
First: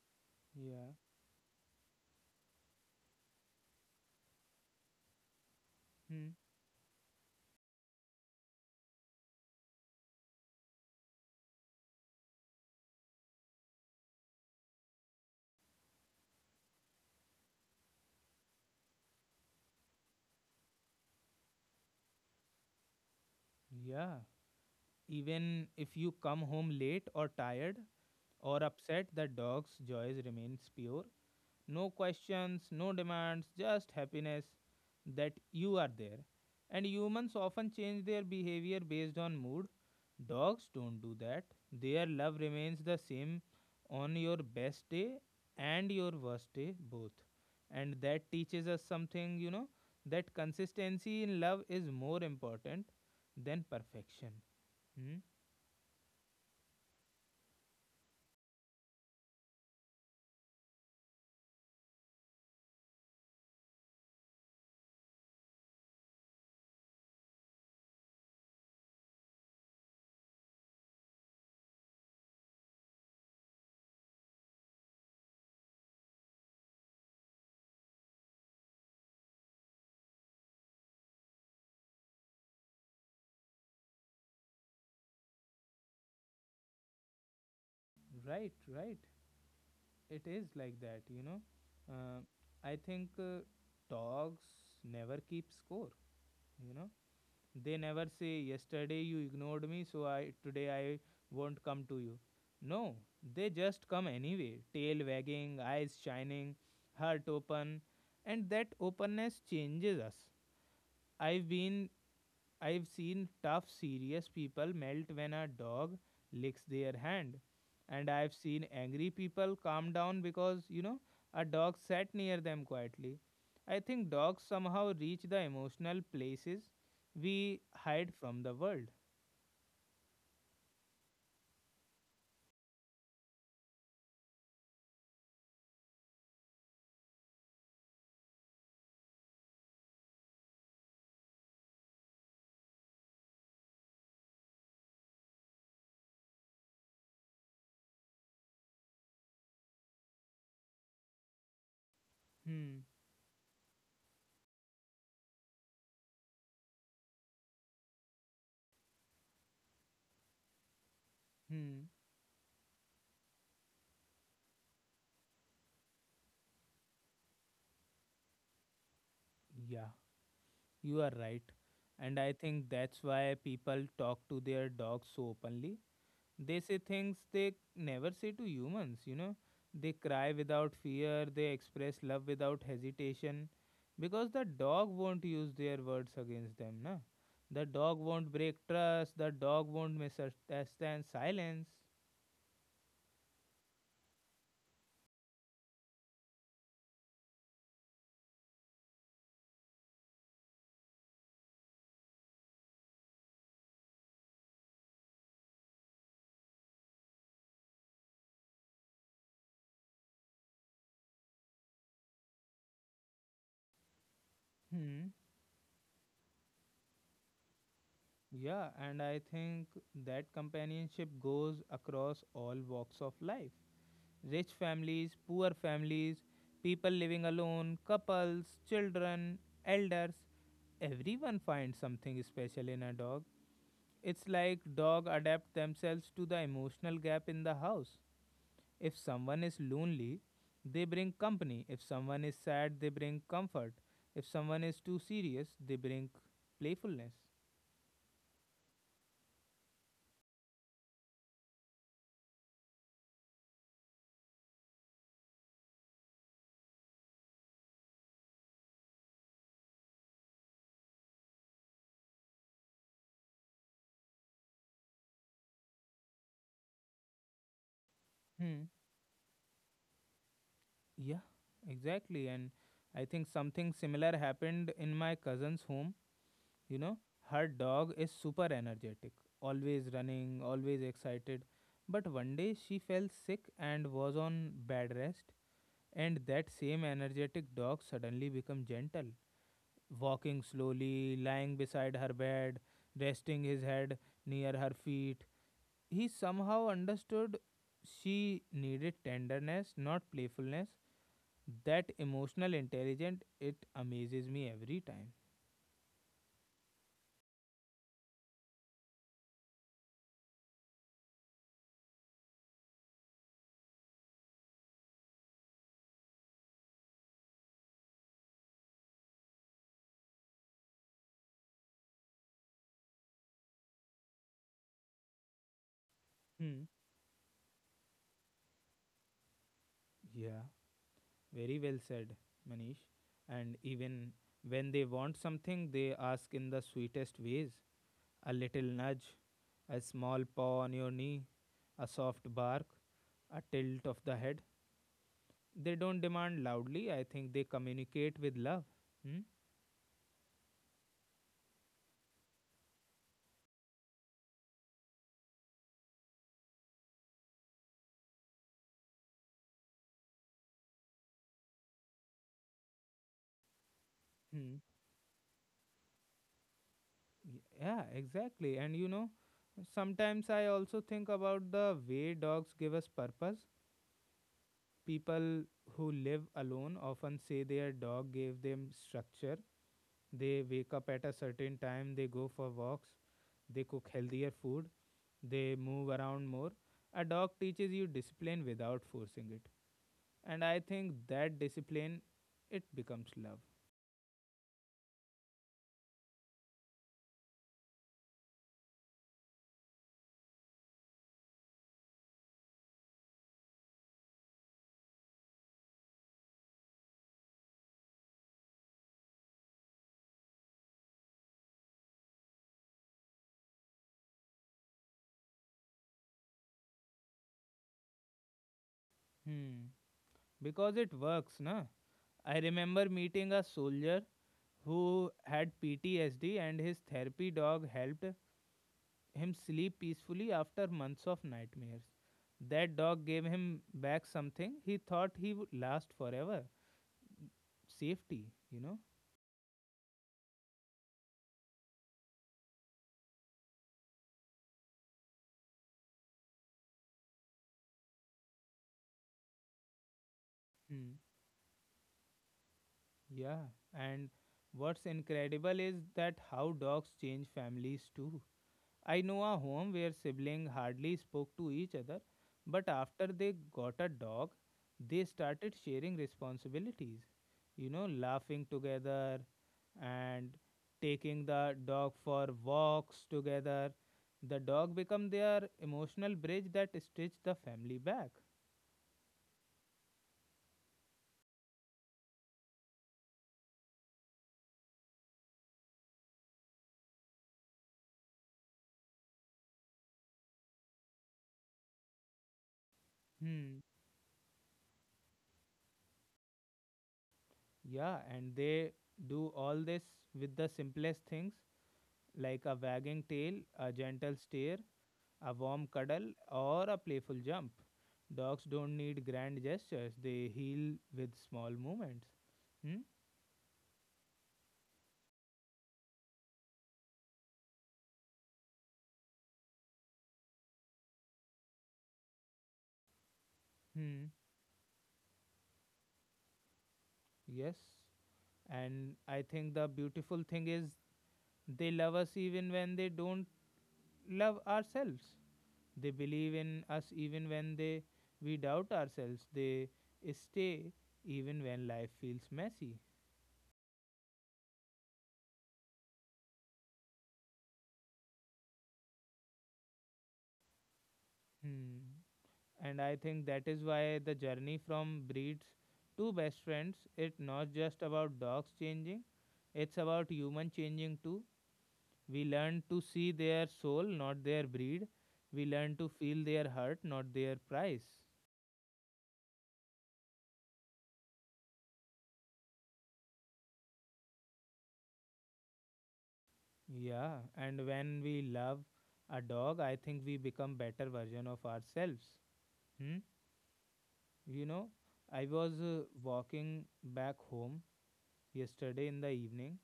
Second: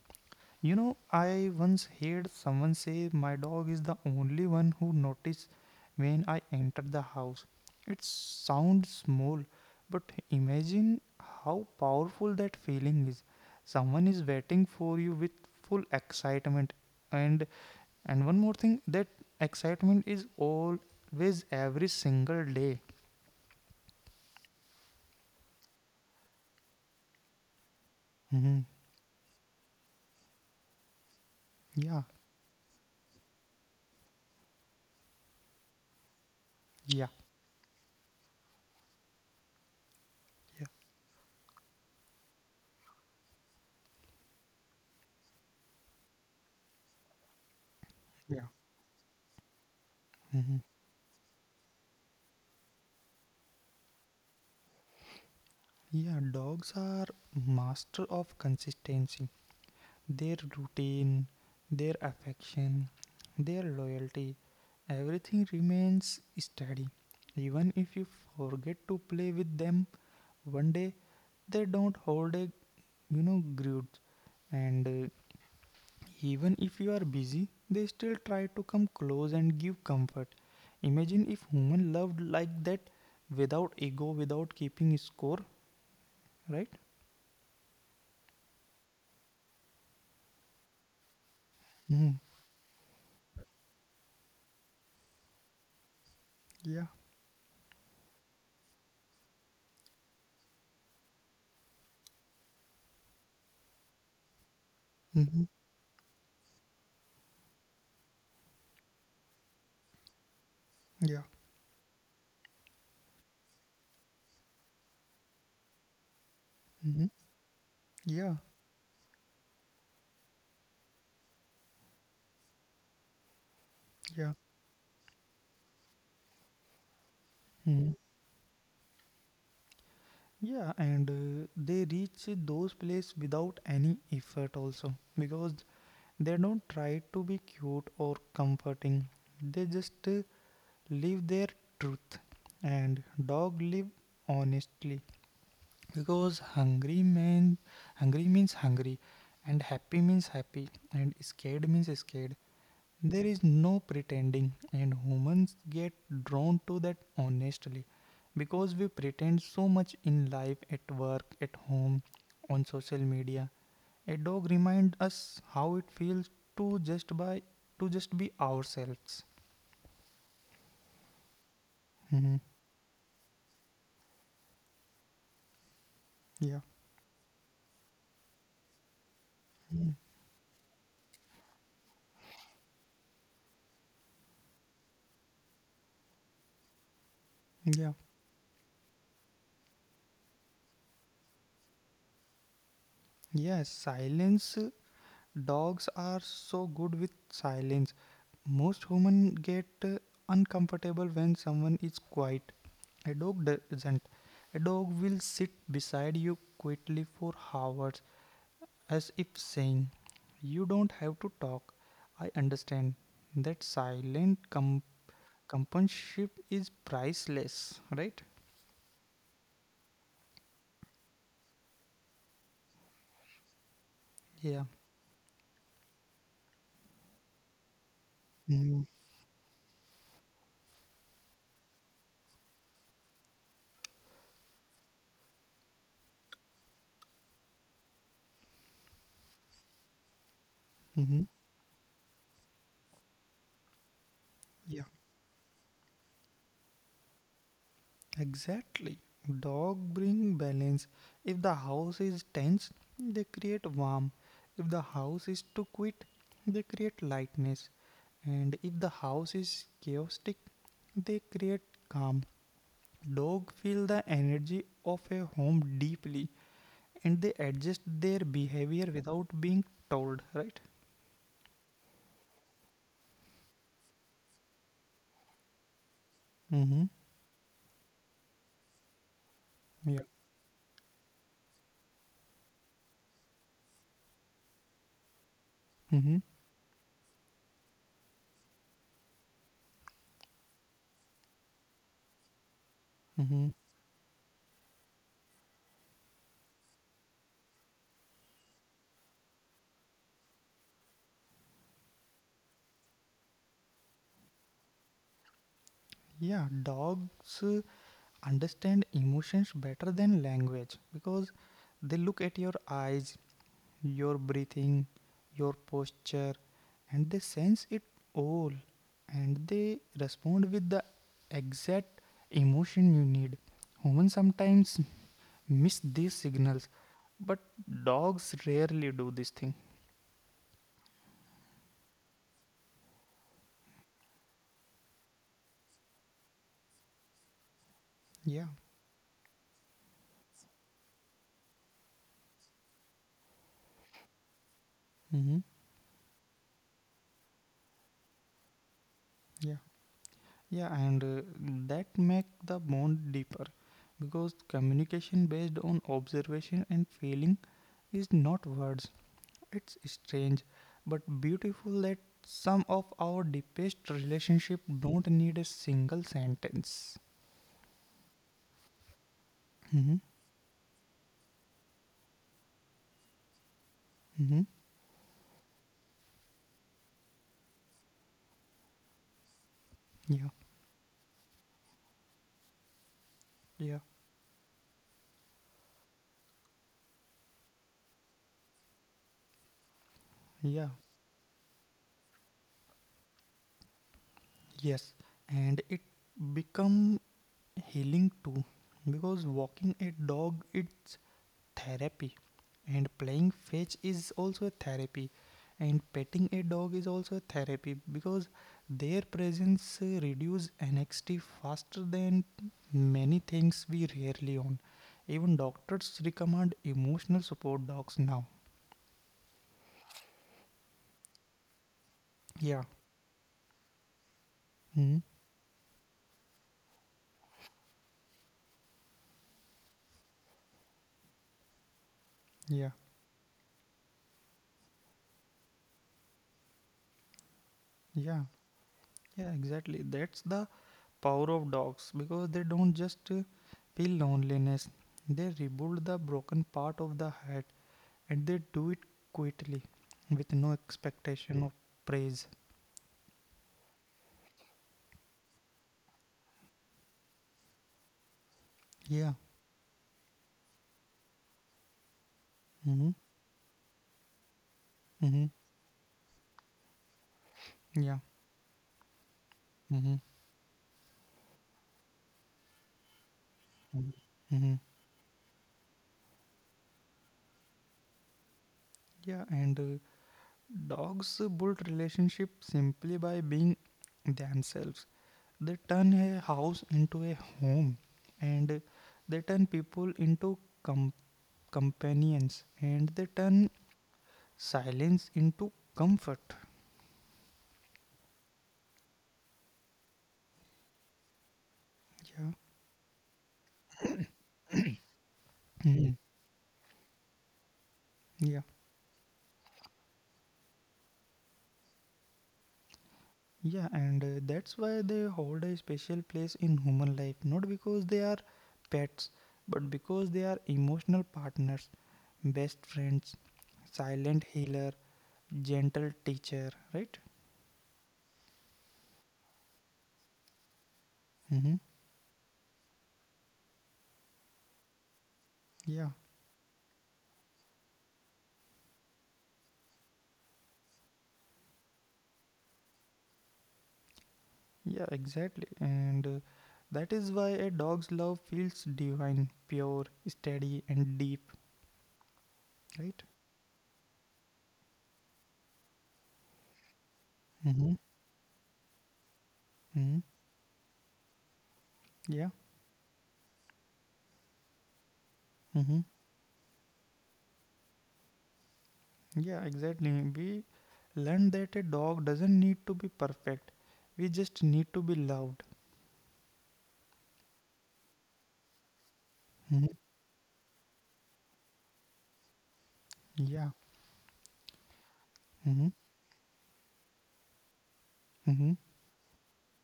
Speaker 2: You
Speaker 1: Yeah.
Speaker 2: know, I once heard someone say my dog is the only one who notices when
Speaker 1: Hmm.
Speaker 2: I enter the house. It sounds small, but imagine how powerful that feeling is. Someone is waiting for you with full excitement, and and one more thing, that excitement is always every single day.
Speaker 1: Yeah. Even if you come home late or tired or
Speaker 2: Mhm.
Speaker 1: upset, the dog's joys remains pure. No
Speaker 2: Yeah,
Speaker 1: questions, no demands, just happiness that you are there. And
Speaker 2: yeah,
Speaker 1: humans often change their behavior based on mood. Dogs
Speaker 2: yeah,
Speaker 1: don't do that. Their love remains the same on your best day and your worst day, both. And that
Speaker 2: yeah.
Speaker 1: teaches us something, that
Speaker 2: Mhm.
Speaker 1: consistency in love is more important than perfection. Hmm?
Speaker 2: Yeah, dogs are master of consistency. Their routine, their affection, their loyalty, everything remains steady. Even if you forget to play with them one day, they don't hold a, you know, grudge. And even if you are busy, they still try to come close and give comfort. Imagine if human loved like that, without ego, without keeping score, right?
Speaker 1: Right, right. It is like that, you know.
Speaker 2: Mhm.
Speaker 1: Uh, I think dogs never keep score, you
Speaker 2: Yeah.
Speaker 1: know. They never say, "Yesterday you ignored me, so I today I won't come to you." No, they just come anyway, tail
Speaker 2: hmm
Speaker 1: wagging, eyes shining, heart open, and that openness changes us.
Speaker 2: Yeah.
Speaker 1: I've been I've seen tough, serious people melt when a dog licks their
Speaker 2: hmm
Speaker 1: hand. And
Speaker 2: Yeah.
Speaker 1: I've seen angry people calm down because, a dog sat near them quietly. I think
Speaker 2: Yeah.
Speaker 1: dogs somehow reach the emotional places we
Speaker 2: Mhm.
Speaker 1: hide from the world.
Speaker 2: Yeah, and they reach those places without any effort, also, because they don't try to be cute or comforting, they just live their truth. And dog live honestly because hungry means hungry, and happy means happy, and scared means scared.
Speaker 1: Hmm,
Speaker 2: There is no pretending, and humans get drawn to that honestly because we pretend so much in life, at work, at
Speaker 1: hmm.
Speaker 2: home, on social media. A dog reminds us how it feels to just by to just be ourselves.
Speaker 1: Yeah, you are right. And I
Speaker 2: Mhm.
Speaker 1: think that's why people talk to their dogs so openly.
Speaker 2: Yeah,
Speaker 1: They say things they never say to humans, you know. They cry without fear, they express love without hesitation because the dog won't use their words against them, na. The
Speaker 2: yeah,
Speaker 1: dog won't break trust, the dog won't misunderstand silence.
Speaker 2: yes. Silence. Dogs are so good with silence. Most humans get uncomfortable when someone is quiet. A dog doesn't. A dog will sit beside you quietly for hours, as if saying, "You don't have to talk. I understand." That
Speaker 1: Hmm.
Speaker 2: companionship is priceless, right?
Speaker 1: Yeah, and I think that companionship goes across all walks of life. Rich
Speaker 2: Yeah.
Speaker 1: families, poor families, people living alone, couples,
Speaker 2: Mm-hmm.
Speaker 1: children, elders. Everyone finds something special in a dog. It's like dog adapt themselves to the emotional gap in the house. If someone is lonely, they bring company. If someone is sad, they bring comfort. If someone is
Speaker 2: Yeah.
Speaker 1: too serious, they bring playfulness.
Speaker 2: Exactly. Dog bring balance. If the house is tense, they create warmth. If the house is too quiet, they create lightness. And if the house is chaotic, they create calm. Dogs feel the energy of a home deeply and they adjust their
Speaker 1: Hmm.
Speaker 2: behavior without being told, right?
Speaker 1: Yeah, exactly. And I think something similar happened in my cousin's home. You
Speaker 2: Mm-hmm.
Speaker 1: know, her dog is super energetic, always
Speaker 2: Yeah.
Speaker 1: running, always excited. But one day she fell sick and was on bed rest,
Speaker 2: Mm-hmm.
Speaker 1: and that same energetic dog suddenly became gentle, walking slowly, lying beside her bed, resting
Speaker 2: Mm-hmm.
Speaker 1: his head near her feet. He somehow understood she needed tenderness, not playfulness. That emotional intelligence, it amazes me every time.
Speaker 2: Yeah, dogs understand emotions better than language because they look at your eyes, your breathing, your posture, and they sense it all, and they respond with the exact emotion you need. Humans sometimes miss these signals,
Speaker 1: Hmm.
Speaker 2: but dogs rarely do this thing.
Speaker 1: Yeah. Very well said, Manish. And even when they want something, they ask in the sweetest ways: a
Speaker 2: Yeah.
Speaker 1: little nudge, a small paw on your knee, a soft bark, a tilt of the head.
Speaker 2: Mm-hmm.
Speaker 1: They don't demand loudly. I think they communicate with love. Hmm?
Speaker 2: Yeah. Yeah, and that make the bond deeper because communication based on observation and feeling is not words. It's strange but beautiful that some of our deepest relationship
Speaker 1: Hmm.
Speaker 2: don't need a single sentence.
Speaker 1: Yeah, exactly. And
Speaker 2: Mm-hmm.
Speaker 1: sometimes I also think about the way dogs give us purpose.
Speaker 2: Mm-hmm.
Speaker 1: People who live alone often say their dog gave them structure.
Speaker 2: Yeah.
Speaker 1: They wake up at a certain time, they go for walks, they
Speaker 2: Yeah.
Speaker 1: cook healthier food, they move around more. A dog teaches you discipline without forcing it. And I
Speaker 2: Yeah.
Speaker 1: think that discipline it becomes love.
Speaker 2: Yes. And it become healing too because walking a dog it therapy, and playing fetch is also a therapy, and petting a dog is also a therapy because their presence reduce anxiety faster than many things we rarely own. Even doctors recommend emotional support dogs now.
Speaker 1: Hmm. Because it works, na? I
Speaker 2: Yeah.
Speaker 1: remember meeting a soldier
Speaker 2: hmm
Speaker 1: who had PTSD and his therapy dog helped him sleep peacefully after months of nightmares.
Speaker 2: yeah.
Speaker 1: That dog gave him back something he thought he would last forever,
Speaker 2: Yeah,
Speaker 1: safety, you know.
Speaker 2: yeah, exactly, that's the power of dogs, because they don't just feel loneliness, they rebuild the broken part of the heart, and they do it quietly, with no
Speaker 1: Mm,
Speaker 2: expectation of praise.
Speaker 1: yeah, and what's incredible is that how dogs change families too. I
Speaker 2: Yeah.
Speaker 1: know a home where siblings hardly spoke to each other, but
Speaker 2: Mm-hmm.
Speaker 1: after they got a dog, they
Speaker 2: Mm-hmm.
Speaker 1: started sharing responsibilities. You know,
Speaker 2: Yeah.
Speaker 1: laughing together
Speaker 2: Mm-hmm.
Speaker 1: and taking the dog for walks together.
Speaker 2: Mm-hmm.
Speaker 1: The
Speaker 2: Mm-hmm.
Speaker 1: dog become their emotional bridge that stitched the family back.
Speaker 2: Yeah, and dogs build relationship simply by being themselves. They turn a house into a home, and they turn people into com- companions, and they turn
Speaker 1: Hmm.
Speaker 2: silence into comfort.
Speaker 1: Yeah, and they do all this with the simplest things,
Speaker 2: Yeah.
Speaker 1: like a wagging tail, a gentle stare, a warm
Speaker 2: Mhm.
Speaker 1: cuddle, or a playful jump.
Speaker 2: Yeah.
Speaker 1: Dogs don't need grand gestures, they heal with small movements. Hmm?
Speaker 2: Yeah, and that's why they hold a special place in human life, not because they are pets, but because they are emotional partners, best friends,
Speaker 1: Hmm.
Speaker 2: silent healer, gentle teacher, right?
Speaker 1: Yes. And I think the beautiful thing is
Speaker 2: Mm-hmm.
Speaker 1: they love us even when they don't love ourselves.
Speaker 2: Yeah,
Speaker 1: They believe in us even when they we doubt ourselves. They stay even when life feels messy.
Speaker 2: yeah, exactly. And that is why a dog's love feels divine, pure, steady, and deep,
Speaker 1: Hmm. And I
Speaker 2: right?
Speaker 1: think that is why the journey from breeds to best friends, it's not
Speaker 2: Mm-hmm.
Speaker 1: just about dogs changing, it's
Speaker 2: Mm-hmm.
Speaker 1: about human changing too. We
Speaker 2: Yeah.
Speaker 1: learn to see their soul, not their breed. We learn
Speaker 2: Mm-hmm.
Speaker 1: to feel their hurt, not their price.
Speaker 2: Yeah, exactly. We learn that a dog doesn't need to be perfect. We just need to be loved.
Speaker 1: Yeah, and when we love a dog, I
Speaker 2: Mhm.
Speaker 1: think we become better version of ourselves. Hmm?
Speaker 2: Yeah.
Speaker 1: you know I was
Speaker 2: Mhm.
Speaker 1: walking back home
Speaker 2: Mhm.
Speaker 1: yesterday in the evening,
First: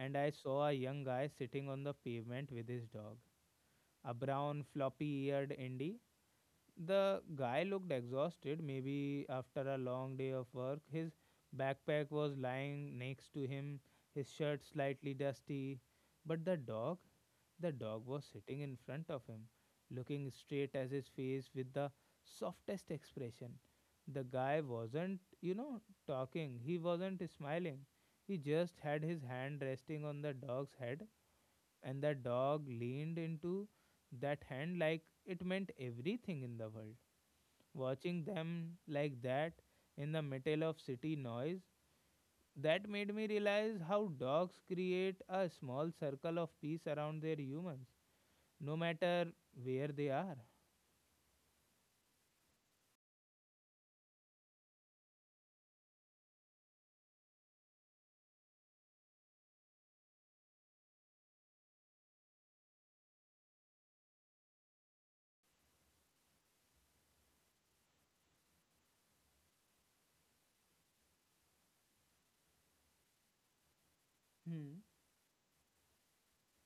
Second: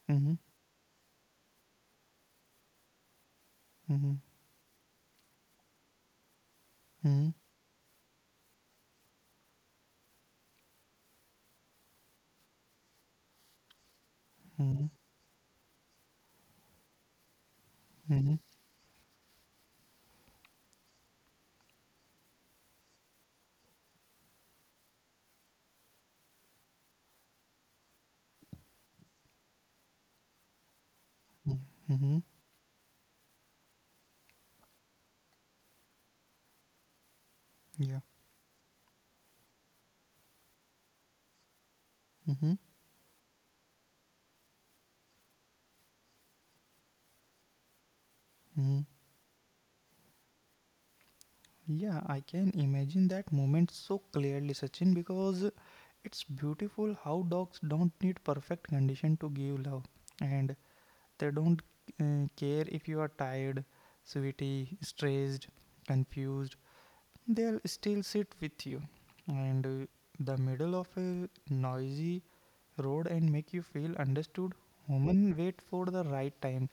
Speaker 1: and I
Speaker 2: Mhm.
Speaker 1: saw a young guy sitting on the pavement with his dog, a
Speaker 2: Mhm.
Speaker 1: brown, floppy eared indie. The
Speaker 2: Mhm.
Speaker 1: guy looked exhausted, maybe after a long day of work. His backpack was lying next to him, his shirt
Speaker 2: Mhm.
Speaker 1: slightly dusty. But the dog was
Speaker 2: Mhm.
Speaker 1: sitting in front of him, looking straight at his face with the softest expression. The guy wasn't, talking, he wasn't smiling. He just had his hand resting on the dog's head,
Speaker 2: Mhm.
Speaker 1: and the
Speaker 2: Mhm.
Speaker 1: dog leaned into that hand like it meant everything in the world.
Speaker 2: Yeah.
Speaker 1: Watching them like that in the middle of city noise,
Speaker 2: Mhm.
Speaker 1: that made me realize how dogs create a small circle of peace around their humans no
Speaker 2: Mhm.
Speaker 1: matter where they are.
Speaker 2: Yeah, I can imagine that moment so clearly, Sachin, because it's beautiful how dogs don't need perfect condition to give love, and they don't care if you are tired, sweaty, stressed, confused. They'll still sit with you and the middle of a noisy road and make you feel understood.
Speaker 1: Hmm.
Speaker 2: Human wait for the right time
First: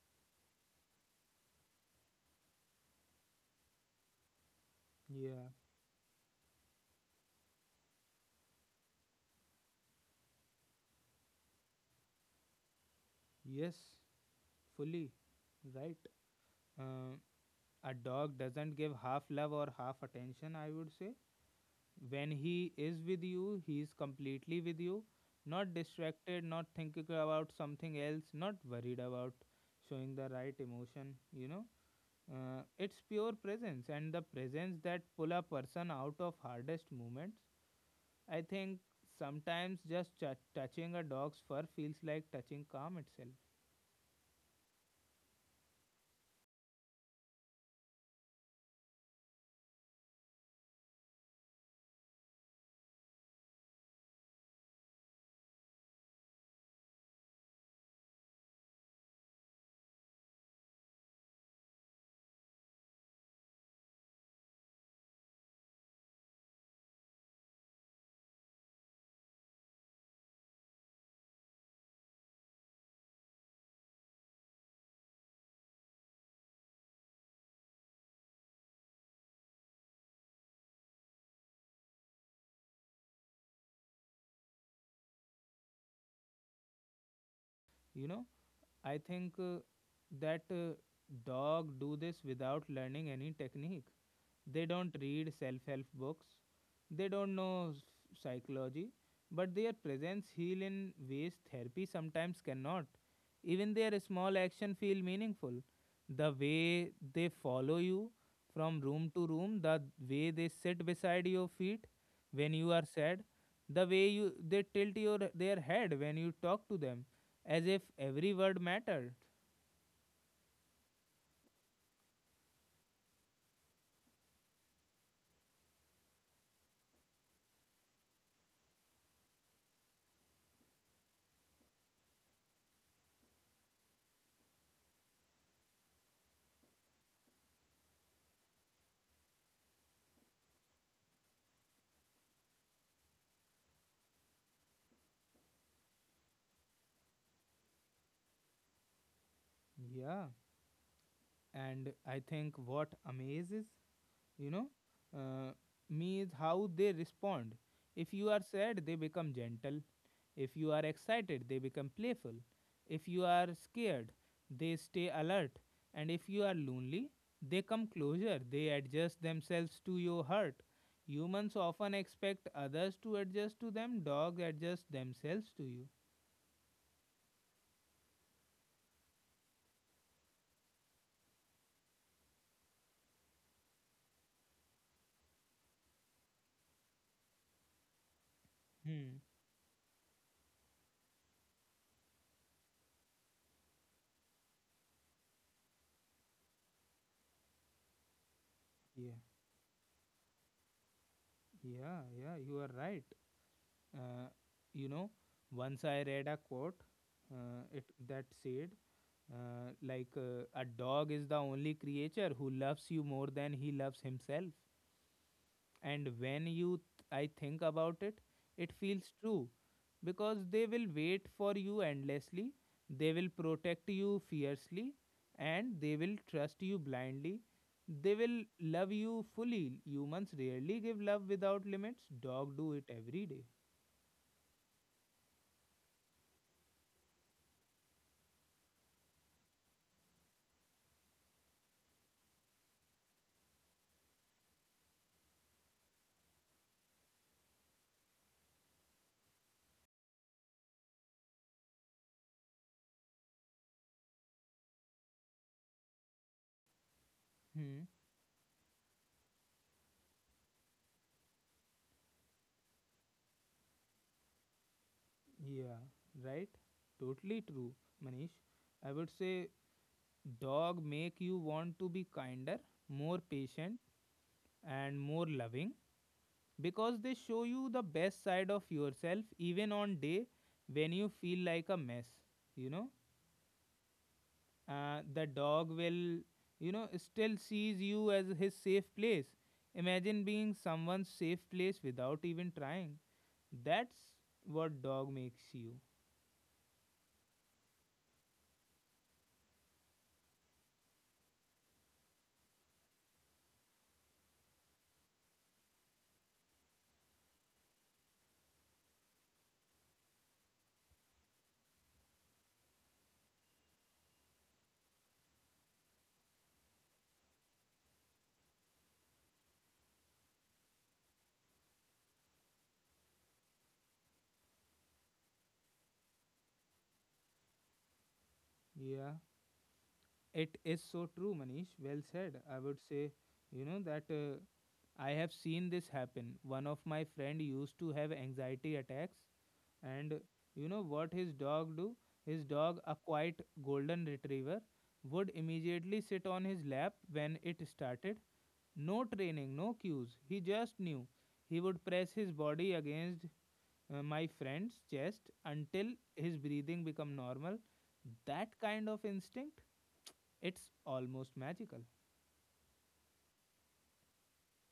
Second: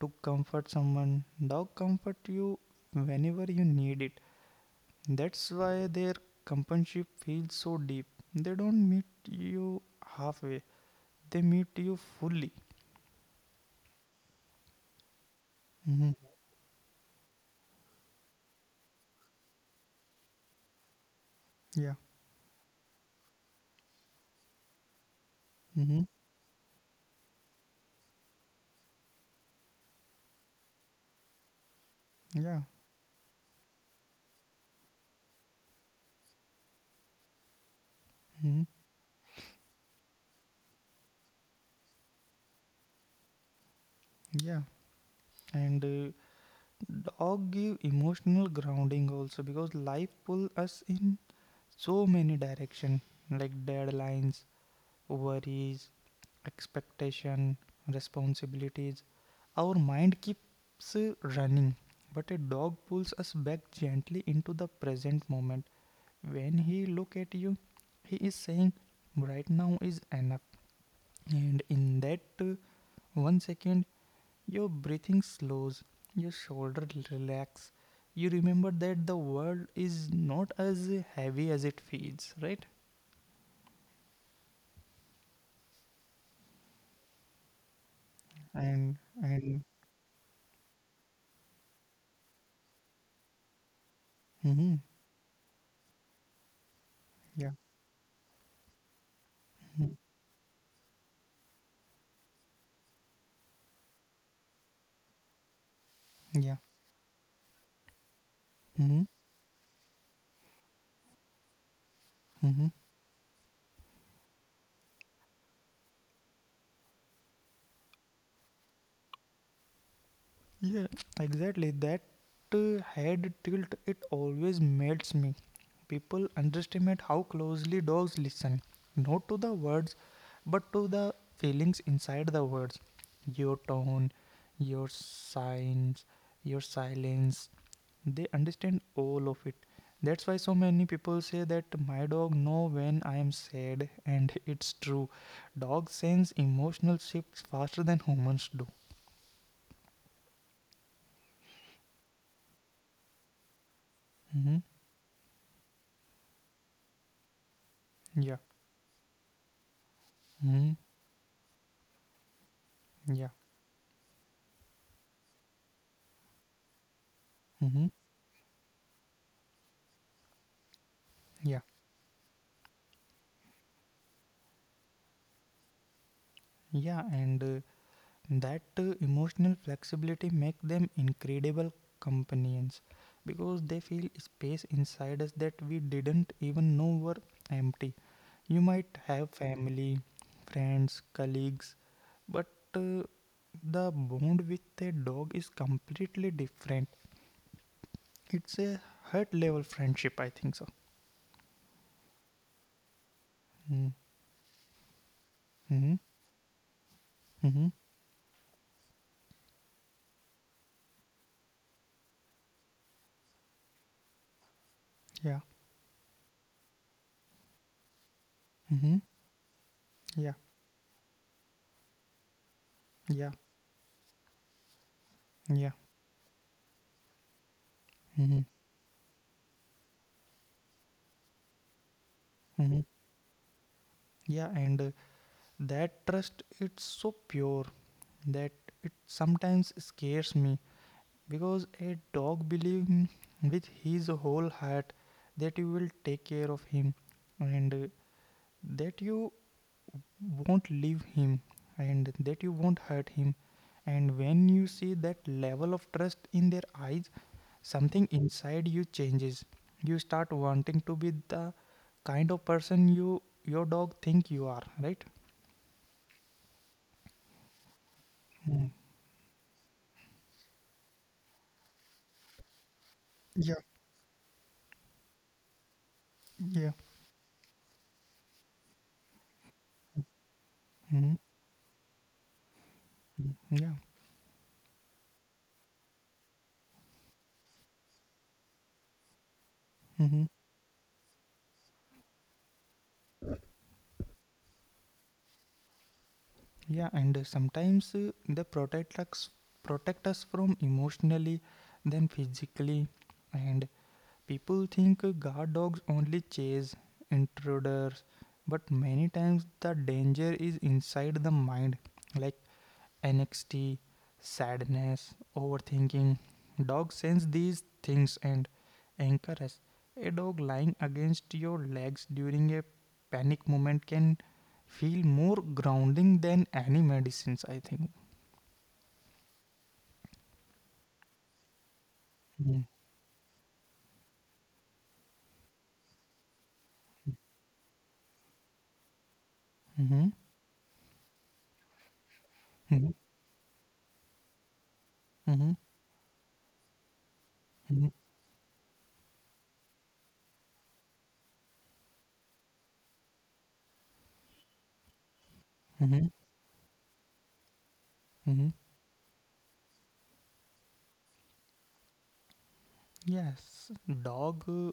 Speaker 2: to comfort someone, dog comfort you whenever you need it.
Speaker 1: Yeah,
Speaker 2: That's why their companionship feels so deep: they don't meet you halfway, they meet you fully.
Speaker 1: yes, fully right.
Speaker 2: Hmm
Speaker 1: Uh, a dog doesn't give half love or half attention, I would say.
Speaker 2: yeah.
Speaker 1: When he is with you, he is completely with you, not
Speaker 2: hmm
Speaker 1: distracted, not thinking about something else, not worried about showing the right emotion, you know.
Speaker 2: yeah.
Speaker 1: It's pure presence and the presence that pull a person out of hardest moments I
Speaker 2: hmm
Speaker 1: think sometimes just touching a dog's fur feels like touching calm itself.
Speaker 2: yeah. And dog give emotional grounding also because life pull us in so many direction, like deadlines, worries, expectation, responsibilities. Our mind keeps running, but a dog pulls us back gently into the present moment. When he look at you, he is saying, "Right now is enough," and in that uh, 1 second your breathing slows, your shoulder relax. You remember that the world is not as heavy as it feels, right?
Speaker 1: You know,
Speaker 2: And
Speaker 1: I think uh,
Speaker 2: and
Speaker 1: that uh, dog do this without learning any technique. They
Speaker 2: Mm-hmm,
Speaker 1: don't read self help books, they don't
Speaker 2: yeah,
Speaker 1: know psychology, but their
Speaker 2: mhm,
Speaker 1: presence heal in ways therapy sometimes cannot. Even their small action feel meaningful. The
Speaker 2: yeah,
Speaker 1: way they follow you from
Speaker 2: mm-hmm,
Speaker 1: room to room, the way they sit beside your feet when
Speaker 2: mm-hmm,
Speaker 1: you are sad, the way you they tilt your their head when you talk to them, as if every word mattered.
Speaker 2: yeah, exactly. That head tilt it always melts me. People underestimate how closely dogs listen, not to the words, but to the feelings inside the words. Your tone, your signs, your silence, they understand all of it. That's why so many people say that my dog know when I am sad, and *laughs* it's true, dogs sense emotional shifts faster than humans do.
Speaker 1: Yeah, and I think what amazes you
Speaker 2: Hmm
Speaker 1: know uh, means how they respond. If you
Speaker 2: yeah.
Speaker 1: are sad they become gentle, if
Speaker 2: hmm
Speaker 1: you are excited they become playful, if you
Speaker 2: yeah.
Speaker 1: are scared they stay alert, and if you are lonely they
Speaker 2: hmm
Speaker 1: come closer, they adjust themselves to your hurt. Humans
Speaker 2: yeah.
Speaker 1: often expect others to adjust to them, dogs adjust themselves to you.
Speaker 2: Yeah, and that emotional flexibility make them incredible companions because they feel space inside us that we didn't even know were empty. You might
Speaker 1: Hmm.
Speaker 2: have family, friends, colleagues, but uh, the bond with a dog is completely different. It's a
Speaker 1: yeah
Speaker 2: heart level friendship, I think so.
Speaker 1: yeah, you are right.
Speaker 2: Mm
Speaker 1: uh, you know, once
Speaker 2: mm
Speaker 1: I read a quote,
Speaker 2: mm
Speaker 1: it that said, a dog is the only creature who loves you more than he loves himself.
Speaker 2: yeah
Speaker 1: And when I think about it, it
Speaker 2: mm
Speaker 1: feels true,
Speaker 2: yeah.
Speaker 1: because they will wait for you endlessly, they will
Speaker 2: Yeah.
Speaker 1: protect you fiercely,
Speaker 2: yeah
Speaker 1: and they will trust you blindly, they will
Speaker 2: mm
Speaker 1: love you fully. Humans rarely give love without limits, dog do
Speaker 2: mm
Speaker 1: it every day.
Speaker 2: yeah, and that trust, it's so pure that it sometimes scares me because a dog believes, with his whole heart, that you will take care of him, and that you won't leave him, and that you won't hurt him. And when you see that level of trust in their eyes,
Speaker 1: Hmm.
Speaker 2: something inside you changes. You start wanting to be the kind of person your dog think you are, right?
Speaker 1: Yeah, right? Totally true, Manish.
Speaker 2: Mm.
Speaker 1: I would say dog make you want to be kinder, more
Speaker 2: Yeah,
Speaker 1: patient and more loving,
Speaker 2: yeah,
Speaker 1: because they show you the best side of yourself even on day when you
Speaker 2: mm
Speaker 1: feel like a mess, you know?
Speaker 2: yeah.
Speaker 1: The dog will, you know, still sees you as his safe place. Imagine
Speaker 2: hmm
Speaker 1: being someone's safe place without even trying. That's what dog makes you.
Speaker 2: yeah. And sometimes they protect us from emotionally, then physically, and people think guard dogs only chase intruders, but many times the danger is inside the mind, like anxiety, sadness, overthinking. Dogs sense these things and anchor us. A dog lying against your legs during a panic moment can feel more grounding than any medicines, I think.
Speaker 1: Yeah. It is so true, Manish. Well said. I
Speaker 2: Mm.
Speaker 1: would say, you know, that I have seen this happen. One of my friend used to have anxiety attacks,
Speaker 2: Mhm.
Speaker 1: and you know what his dog do? His dog,
Speaker 2: Mhm.
Speaker 1: a quiet golden retriever, would
Speaker 2: Mhm.
Speaker 1: immediately sit on his lap when it
Speaker 2: Mhm.
Speaker 1: started. No training, no cues. He just knew. He would press his body against my friend's chest until
Speaker 2: Mhm.
Speaker 1: his breathing become normal. That
Speaker 2: Mhm.
Speaker 1: kind of instinct, it's almost magical.
Speaker 2: Yes, dog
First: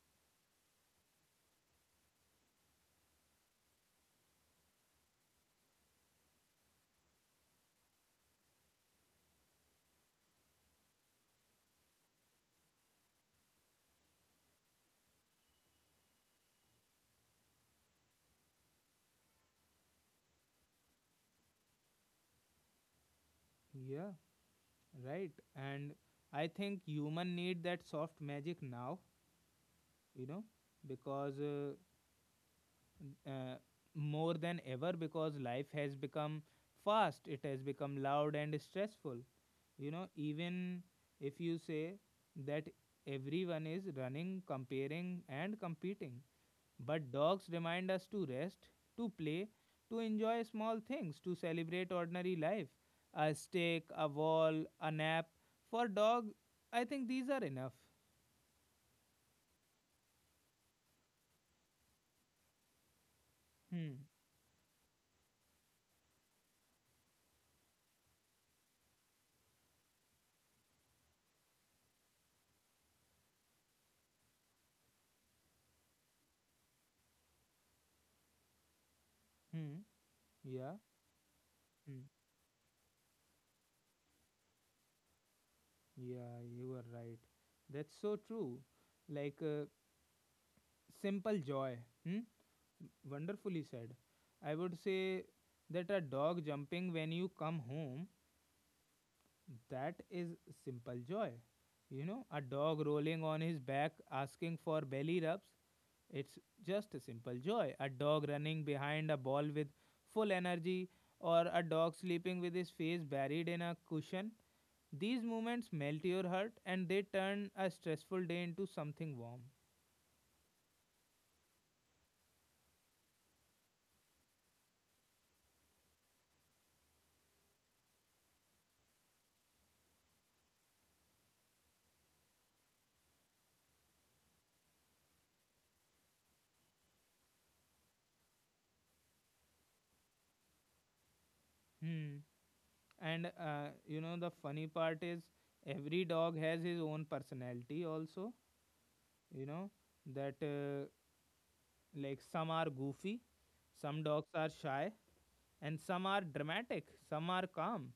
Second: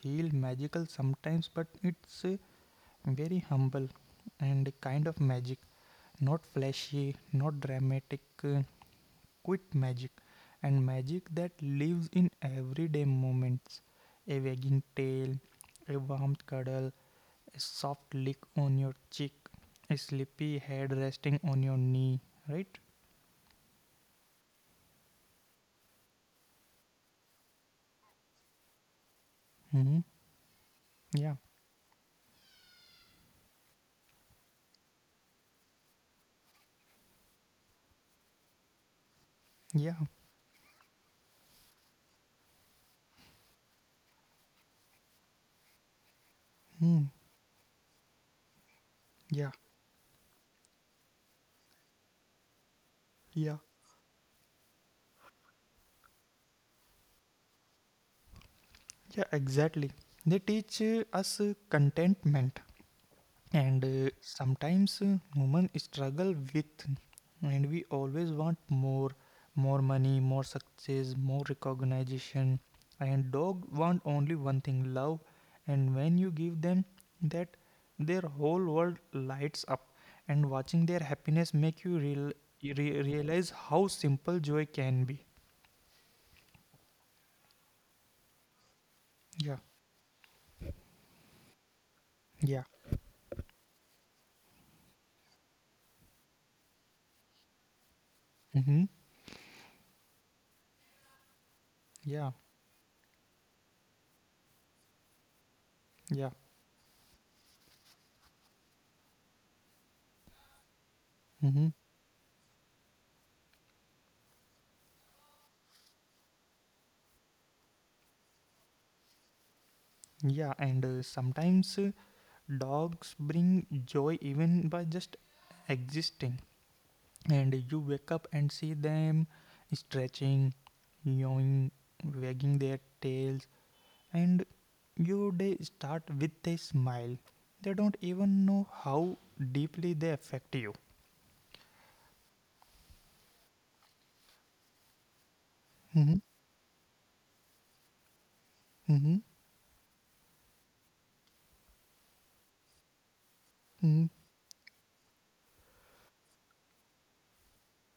Speaker 2: feel magical sometimes, but it's very humble and kind of magic, not flashy, not dramatic, quit magic, and magic that lives in everyday moments. A wagging tail, a warm cuddle, a soft lick on your cheek, a sleepy head resting on your knee, right?
Speaker 1: Yeah, right. And I think human need that soft magic now,
Speaker 2: Mm hmm.
Speaker 1: you know,
Speaker 2: Yeah,
Speaker 1: because uh, more than ever, because life has become fast, it has become loud and stressful. You
Speaker 2: yeah,
Speaker 1: know, even if you say that everyone is running, comparing and competing.
Speaker 2: hmm,
Speaker 1: But dogs remind us to rest, to play,
Speaker 2: yeah,
Speaker 1: to enjoy small things, to celebrate ordinary life. A
Speaker 2: yeah,
Speaker 1: stick, a wall, a nap. For dog, I think these are enough.
Speaker 2: yeah, exactly. They teach us contentment, and
Speaker 1: Hmm.
Speaker 2: sometimes women struggle with, and we always want more, more money, more success, more recognition, and dog want only one thing, love. And when you give them that, their whole world lights
Speaker 1: Hmm.
Speaker 2: up, and
Speaker 1: Yeah.
Speaker 2: watching their happiness make you
Speaker 1: Hmm.
Speaker 2: realize how simple joy can be.
Speaker 1: Yeah, you are right. That's so true. Like
Speaker 2: Yeah,
Speaker 1: simple joy. Hmm?
Speaker 2: yeah,
Speaker 1: Wonderfully said. I would say that a dog jumping when you come home,
Speaker 2: mm-hmm.
Speaker 1: that is simple joy. You know,
Speaker 2: Yeah,
Speaker 1: a dog rolling on his back asking for belly rubs,
Speaker 2: yeah,
Speaker 1: it's just a simple joy. A dog running behind a ball with full energy, or a
Speaker 2: mm-hmm.
Speaker 1: dog sleeping with his face buried in a cushion. These moments melt your heart and they turn a stressful day into something warm.
Speaker 2: Yeah, and sometimes dogs bring joy even by just existing. And you wake up and see them stretching, yawning, wagging their tails, and your day start with a smile. They don't even know how deeply they affect you.
Speaker 1: Hmm. And you know, the funny part is every
Speaker 2: Hmm.
Speaker 1: dog has his own personality, also.
Speaker 2: Hmm.
Speaker 1: You know, that like some are goofy, some
Speaker 2: Hmm.
Speaker 1: dogs are shy, and some are dramatic, some are calm,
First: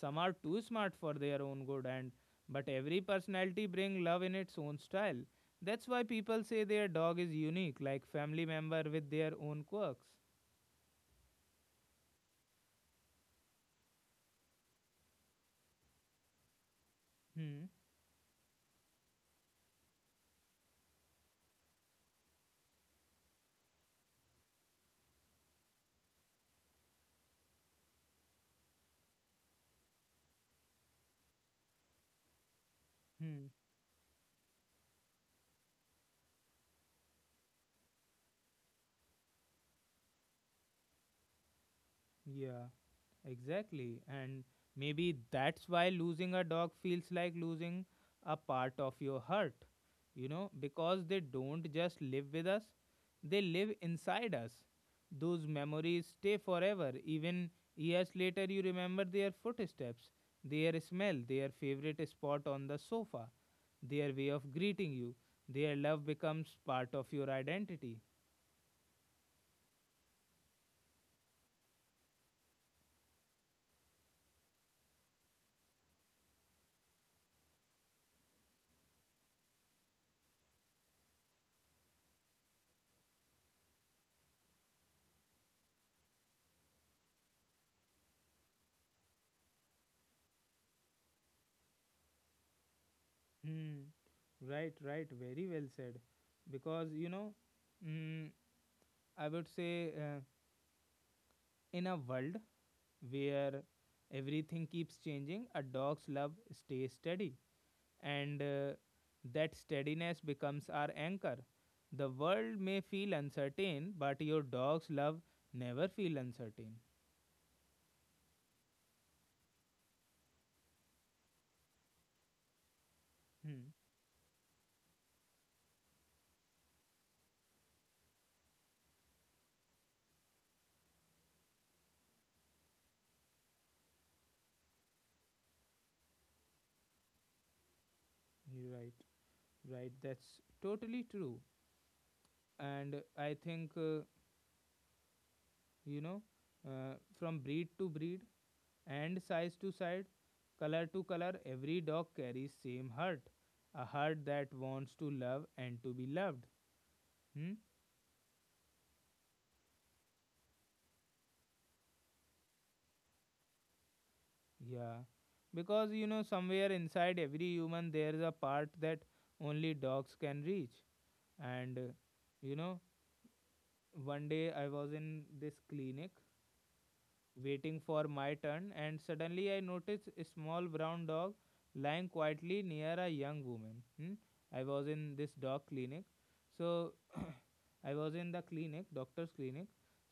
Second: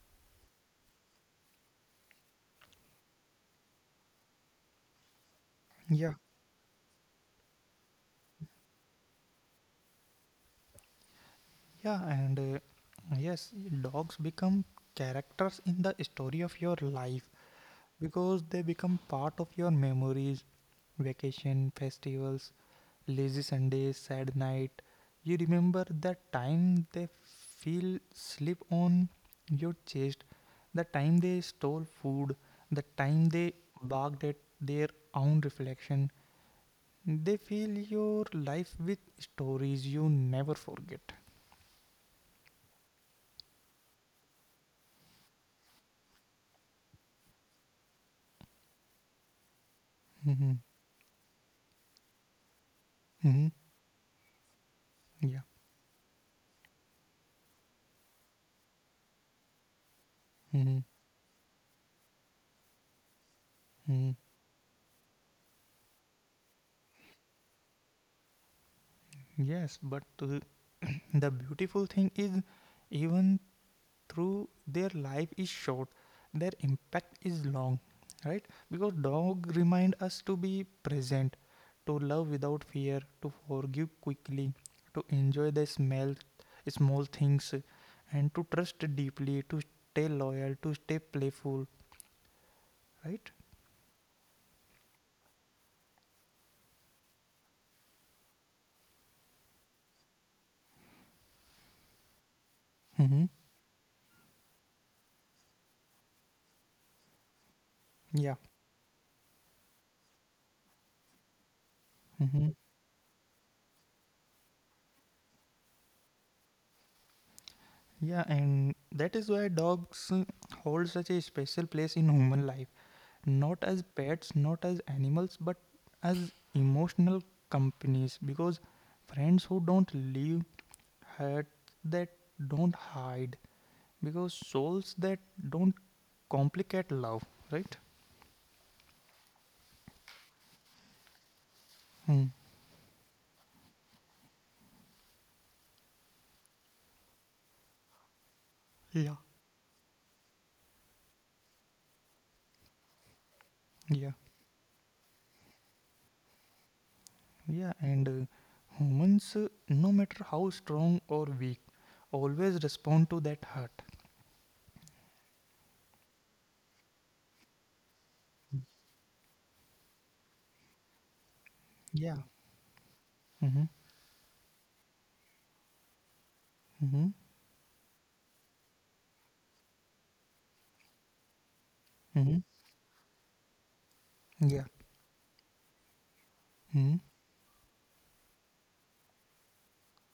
Speaker 1: some are too smart for their own good, and but every personality bring love in its own style. That's why
Speaker 2: Yeah,
Speaker 1: people say their dog is unique, like family member with their own quirks.
Speaker 2: yeah, and yes, dogs become characters in the story of your life,
Speaker 1: Hmm.
Speaker 2: because they become part of your memories, vacation, festivals, lazy Sundays, sad night. You remember that time they feel slip on your chest, the time they stole food, the time they
Speaker 1: Hmm.
Speaker 2: barked at their own reflection. They fill your life with stories you never forget.
Speaker 1: Yeah. Exactly. And maybe that's why losing a dog feels like losing a part of your heart, you know,
Speaker 2: Mhm.
Speaker 1: because they don't just live with us, they
Speaker 2: Mhm.
Speaker 1: live inside us.
Speaker 2: Yeah.
Speaker 1: Those memories stay forever. Even years later, you remember their footsteps, their
Speaker 2: Mhm.
Speaker 1: smell, their favorite spot on the sofa, their
Speaker 2: Mhm.
Speaker 1: way of greeting you. Their love becomes part of your identity.
Speaker 2: Yes, but *clears throat* the beautiful thing is, even through their life is short, their impact is long, right? Because dog remind us to be present, to love without fear, to forgive quickly, to enjoy the smell small things, and to trust deeply, to stay loyal, to stay playful, right?
Speaker 1: Hmm. Right, right. Very well said. Because, you know, mm, I would say in a world
Speaker 2: Mm-hmm.
Speaker 1: where everything keeps changing, a dog's love stays steady.
Speaker 2: Yeah.
Speaker 1: And that steadiness becomes our anchor. The
Speaker 2: Mm-hmm.
Speaker 1: world may feel uncertain, but your dog's love never feel uncertain.
Speaker 2: Yeah, and that is why dogs hold such a special place in human life, not
Speaker 1: Hmm.
Speaker 2: as pets, not as animals, but as emotional companies. Because friends who don't leave, hurt that don't hide, because souls that don't complicate love, right?
Speaker 1: You're right. Right. That's totally true.
Speaker 2: Hmm.
Speaker 1: And I think, you know, from breed to breed,
Speaker 2: Yeah.
Speaker 1: and size to side, color to color, every dog carries same heart, a
Speaker 2: Yeah,
Speaker 1: heart that wants to love and to be loved. Hmm?
Speaker 2: yeah, and humans, no matter how strong or weak, always respond to that hurt.
Speaker 1: Yeah. Because you know somewhere inside every human there is a part that only dogs can reach. And
Speaker 2: Yeah.
Speaker 1: you know,
Speaker 2: Mm-hmm.
Speaker 1: one day I was in this clinic
Speaker 2: Mm-hmm.
Speaker 1: waiting for my turn and suddenly I noticed a small brown dog lying
Speaker 2: Mm-hmm.
Speaker 1: quietly near a young woman. Hmm?
Speaker 2: Yeah.
Speaker 1: I was in this dog clinic. So
Speaker 2: Mm-hmm.
Speaker 1: I was in the clinic, doctor's clinic.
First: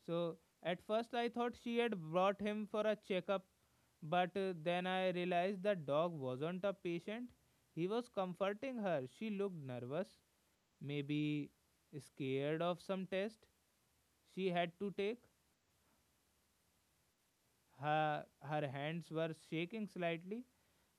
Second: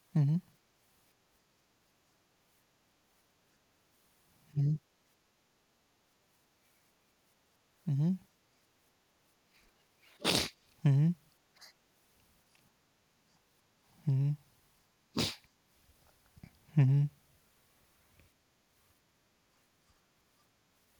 Speaker 1: So
Speaker 2: Mm-hmm.
Speaker 1: at first I thought she had brought him for a checkup, but then I realized the dog wasn't a patient. He was
Speaker 2: Mm-hmm.
Speaker 1: comforting her. She looked nervous,
Speaker 2: Mm-hmm.
Speaker 1: maybe scared of some test
Speaker 2: Mm-hmm.
Speaker 1: she had to take.
Speaker 2: Mm-hmm.
Speaker 1: Her hands were shaking slightly.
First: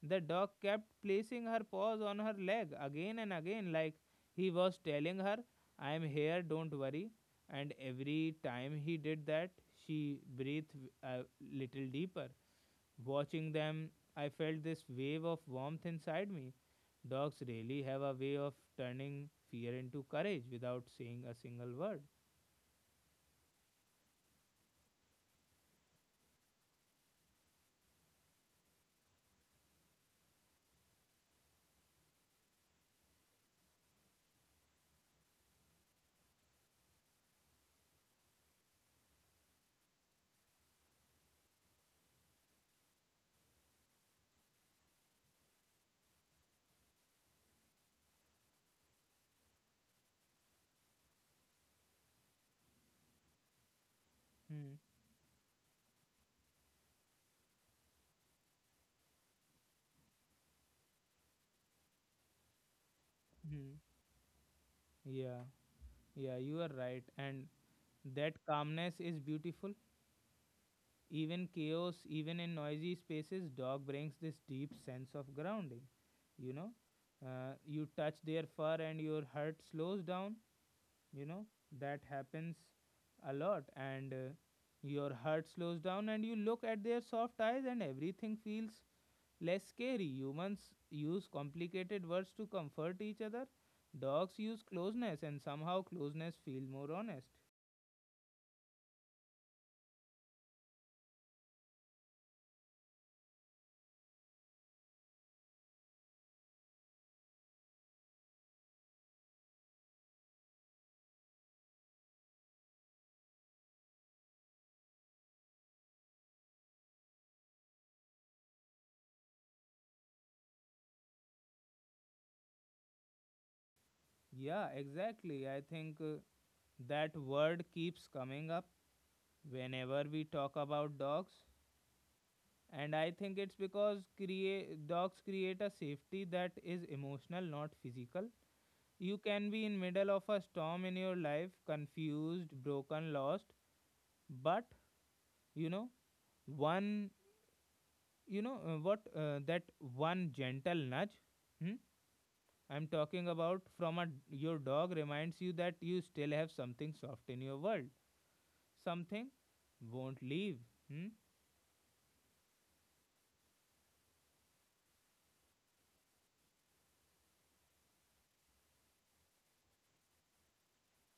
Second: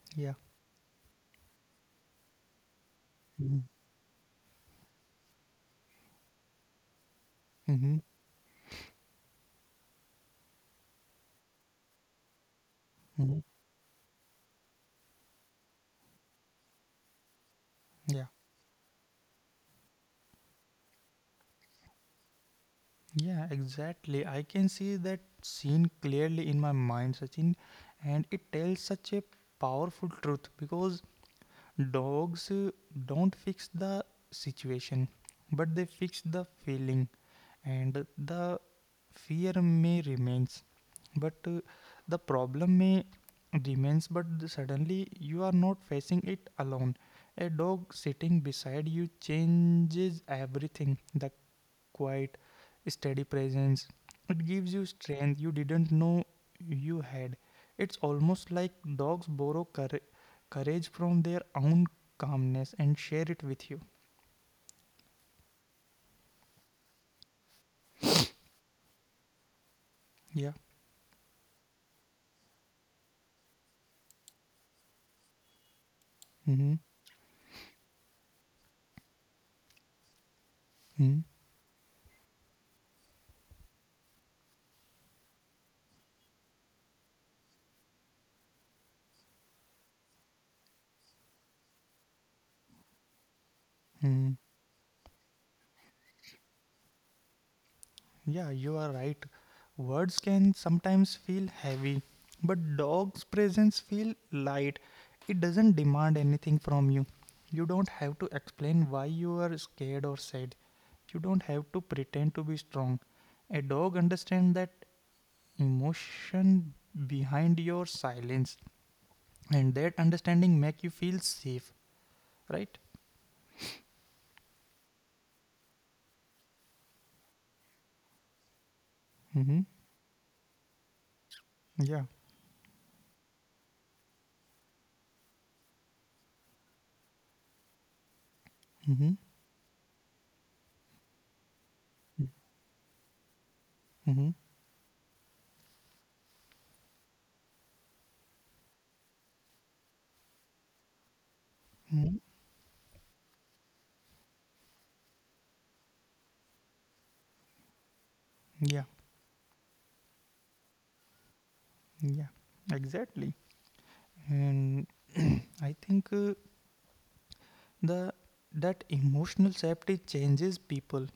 Speaker 1: The
Speaker 2: Yeah.
Speaker 1: dog kept placing her paws on her leg again and again, like he was telling her, I am here, don't worry. And
Speaker 2: Mm-hmm.
Speaker 1: every time he did that, she breathed a little deeper.
Speaker 2: Hmm.
Speaker 1: Watching them, I felt this wave of warmth inside me. Dogs really have a
Speaker 2: Yeah.
Speaker 1: way of turning fear into courage without saying a single word.
Speaker 2: Yeah, exactly. I can see that scene clearly in my mind, Sachin, and it tells such a powerful truth because dogs don't fix the situation, but they fix the feeling, and the fear may remains, but the problem may remains. But suddenly you are not facing it alone. A dog sitting beside you changes everything. The quiet, steady presence. It gives
Speaker 1: Hmm.
Speaker 2: you strength you didn't know you had. It's almost like dogs borrow courage from their own calmness and share it with
Speaker 1: Hmm.
Speaker 2: you.
Speaker 1: Yeah, yeah, you are right. And that calmness is beautiful.
Speaker 2: Yeah.
Speaker 1: Even chaos, even in noisy spaces, dog brings this deep sense of grounding. You know,
Speaker 2: Mm-hmm.
Speaker 1: you touch their fur and your heart slows down. You know, that happens a lot. And your heart slows down and you look at their soft eyes and everything feels less scary. Humans use complicated words to comfort each other. Dogs
Speaker 2: Mm-hmm.
Speaker 1: use closeness and somehow closeness feels more honest.
Speaker 2: Yeah, you are right. Words can sometimes feel heavy, but dog's presence feel light. It doesn't demand anything from you. You don't have to explain why you are scared or sad. You don't have to pretend to be strong. A dog understands that emotion behind your silence, and that understanding make you feel safe, right?
Speaker 1: Yeah, exactly. I think that word keeps coming up
Speaker 2: Mm-hmm.
Speaker 1: whenever we talk about dogs.
Speaker 2: Yeah.
Speaker 1: And I think it's because create dogs create a safety that is emotional, not physical.
Speaker 2: Mm-hmm.
Speaker 1: You can be in middle of a storm in your life, confused, broken, lost,
Speaker 2: Mm-hmm.
Speaker 1: but you know one, you know what that one gentle nudge. Hmm?
Speaker 2: Mm-hmm.
Speaker 1: I'm talking about from a your dog reminds you that you still have something soft in your world,
Speaker 2: Yeah.
Speaker 1: something won't leave. Hmm?
Speaker 2: Yeah. Exactly. And I think the that emotional safety changes people,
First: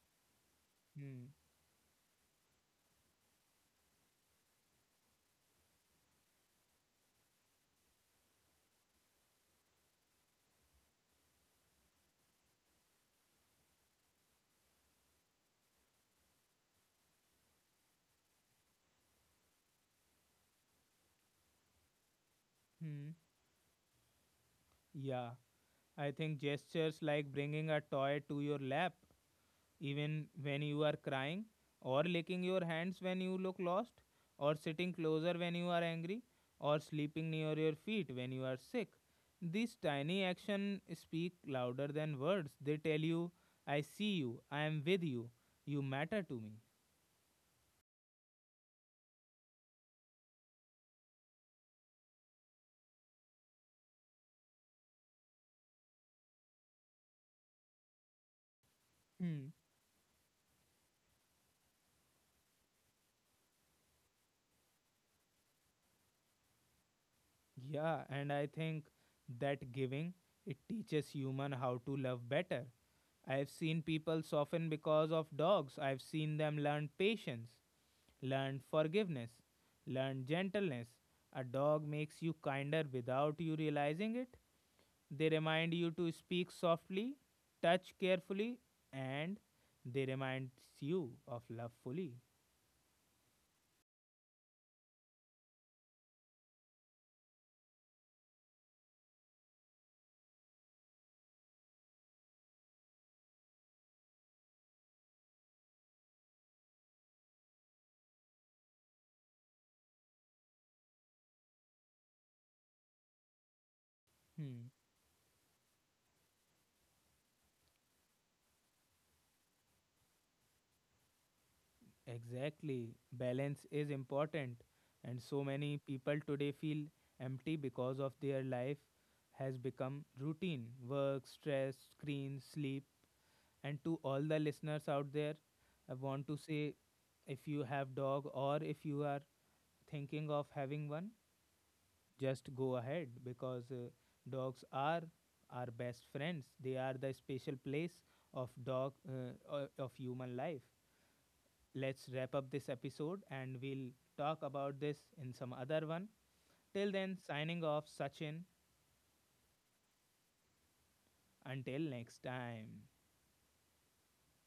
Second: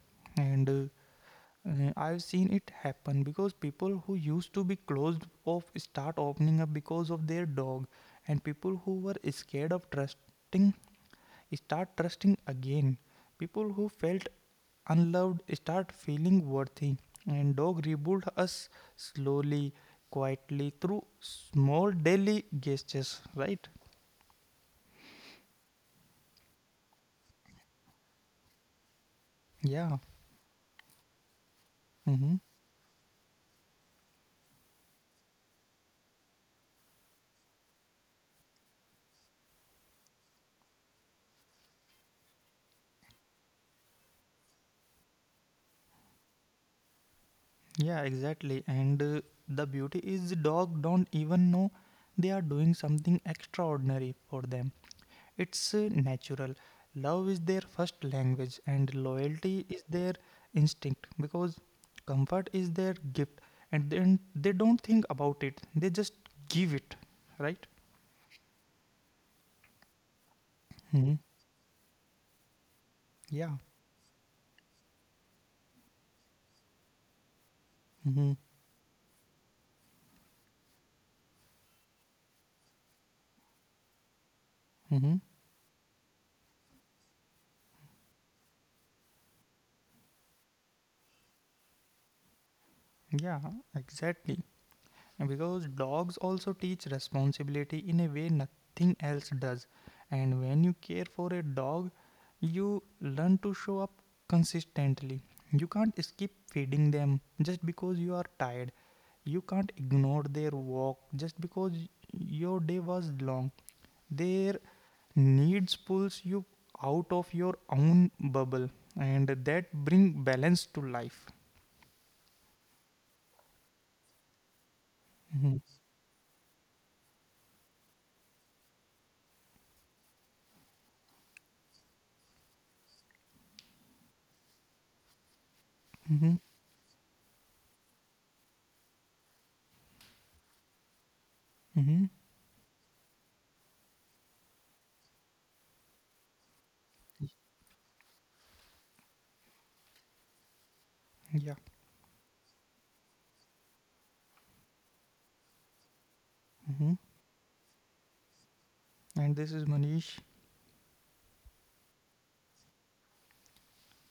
Speaker 2: and
Speaker 1: Hmm.
Speaker 2: I've seen it happen because people who used to be closed off start opening up because of their dog, and people who were scared of trusting start trusting again. People who felt unloved start feeling worthy, and dog rebuild us slowly, quietly through small daily gestures.
Speaker 1: Hmm.
Speaker 2: Right?
Speaker 1: Yeah, I think gestures like bringing a toy to your lap,
Speaker 2: Yeah.
Speaker 1: even when you are crying, or
Speaker 2: Mm-hmm.
Speaker 1: licking your hands when you look lost, or sitting closer when you are angry, or sleeping near your feet when you are sick. These tiny actions speak louder than words. They tell you, I see you, I am with you, you matter to
Speaker 2: Yeah, exactly. And the beauty is dog don't even know they are doing something extraordinary for them. It's natural. Love is their first language, and
Speaker 1: me.
Speaker 2: loyalty is their instinct, because comfort is their gift, and then they don't think about it, they just give it, right?
Speaker 1: Yeah, and I think that giving it teaches
Speaker 2: Hmm.
Speaker 1: human how to love better. I've
Speaker 2: Yeah.
Speaker 1: seen people soften because of dogs. I've seen them learn patience,
Speaker 2: Hmm.
Speaker 1: learn forgiveness, learn gentleness. A dog makes you kinder without you realizing it.
Speaker 2: Hmm.
Speaker 1: They remind you to speak softly, touch carefully, and they remind you of love fully.
Speaker 2: Yeah, exactly. Because dogs also teach responsibility in a way nothing else does, and when you care for a dog, you learn to show up consistently. You can't skip feeding them just because you are tired. You can't ignore their walk just because your day was long. Their
Speaker 1: Hmm.
Speaker 2: needs pulls you out of your own bubble, and that bring balance to life.
Speaker 1: Exactly. Balance is important. And so
Speaker 2: Hmm.
Speaker 1: many people today feel empty because of their life has become routine work, stress, screens, sleep. And to all the listeners out there, I want
Speaker 2: Hmm.
Speaker 1: to say, if you have dog or if you are thinking of having one,
Speaker 2: Hmm.
Speaker 1: just go ahead because dogs are our best friends. They are the special place of dog of human life.
Speaker 2: Yeah.
Speaker 1: Let's wrap up this episode and we'll talk about this in some other one. Till
Speaker 2: Mm-hmm.
Speaker 1: then, signing off, Sachin.
Speaker 2: And this is Manish.
Speaker 1: Until next time.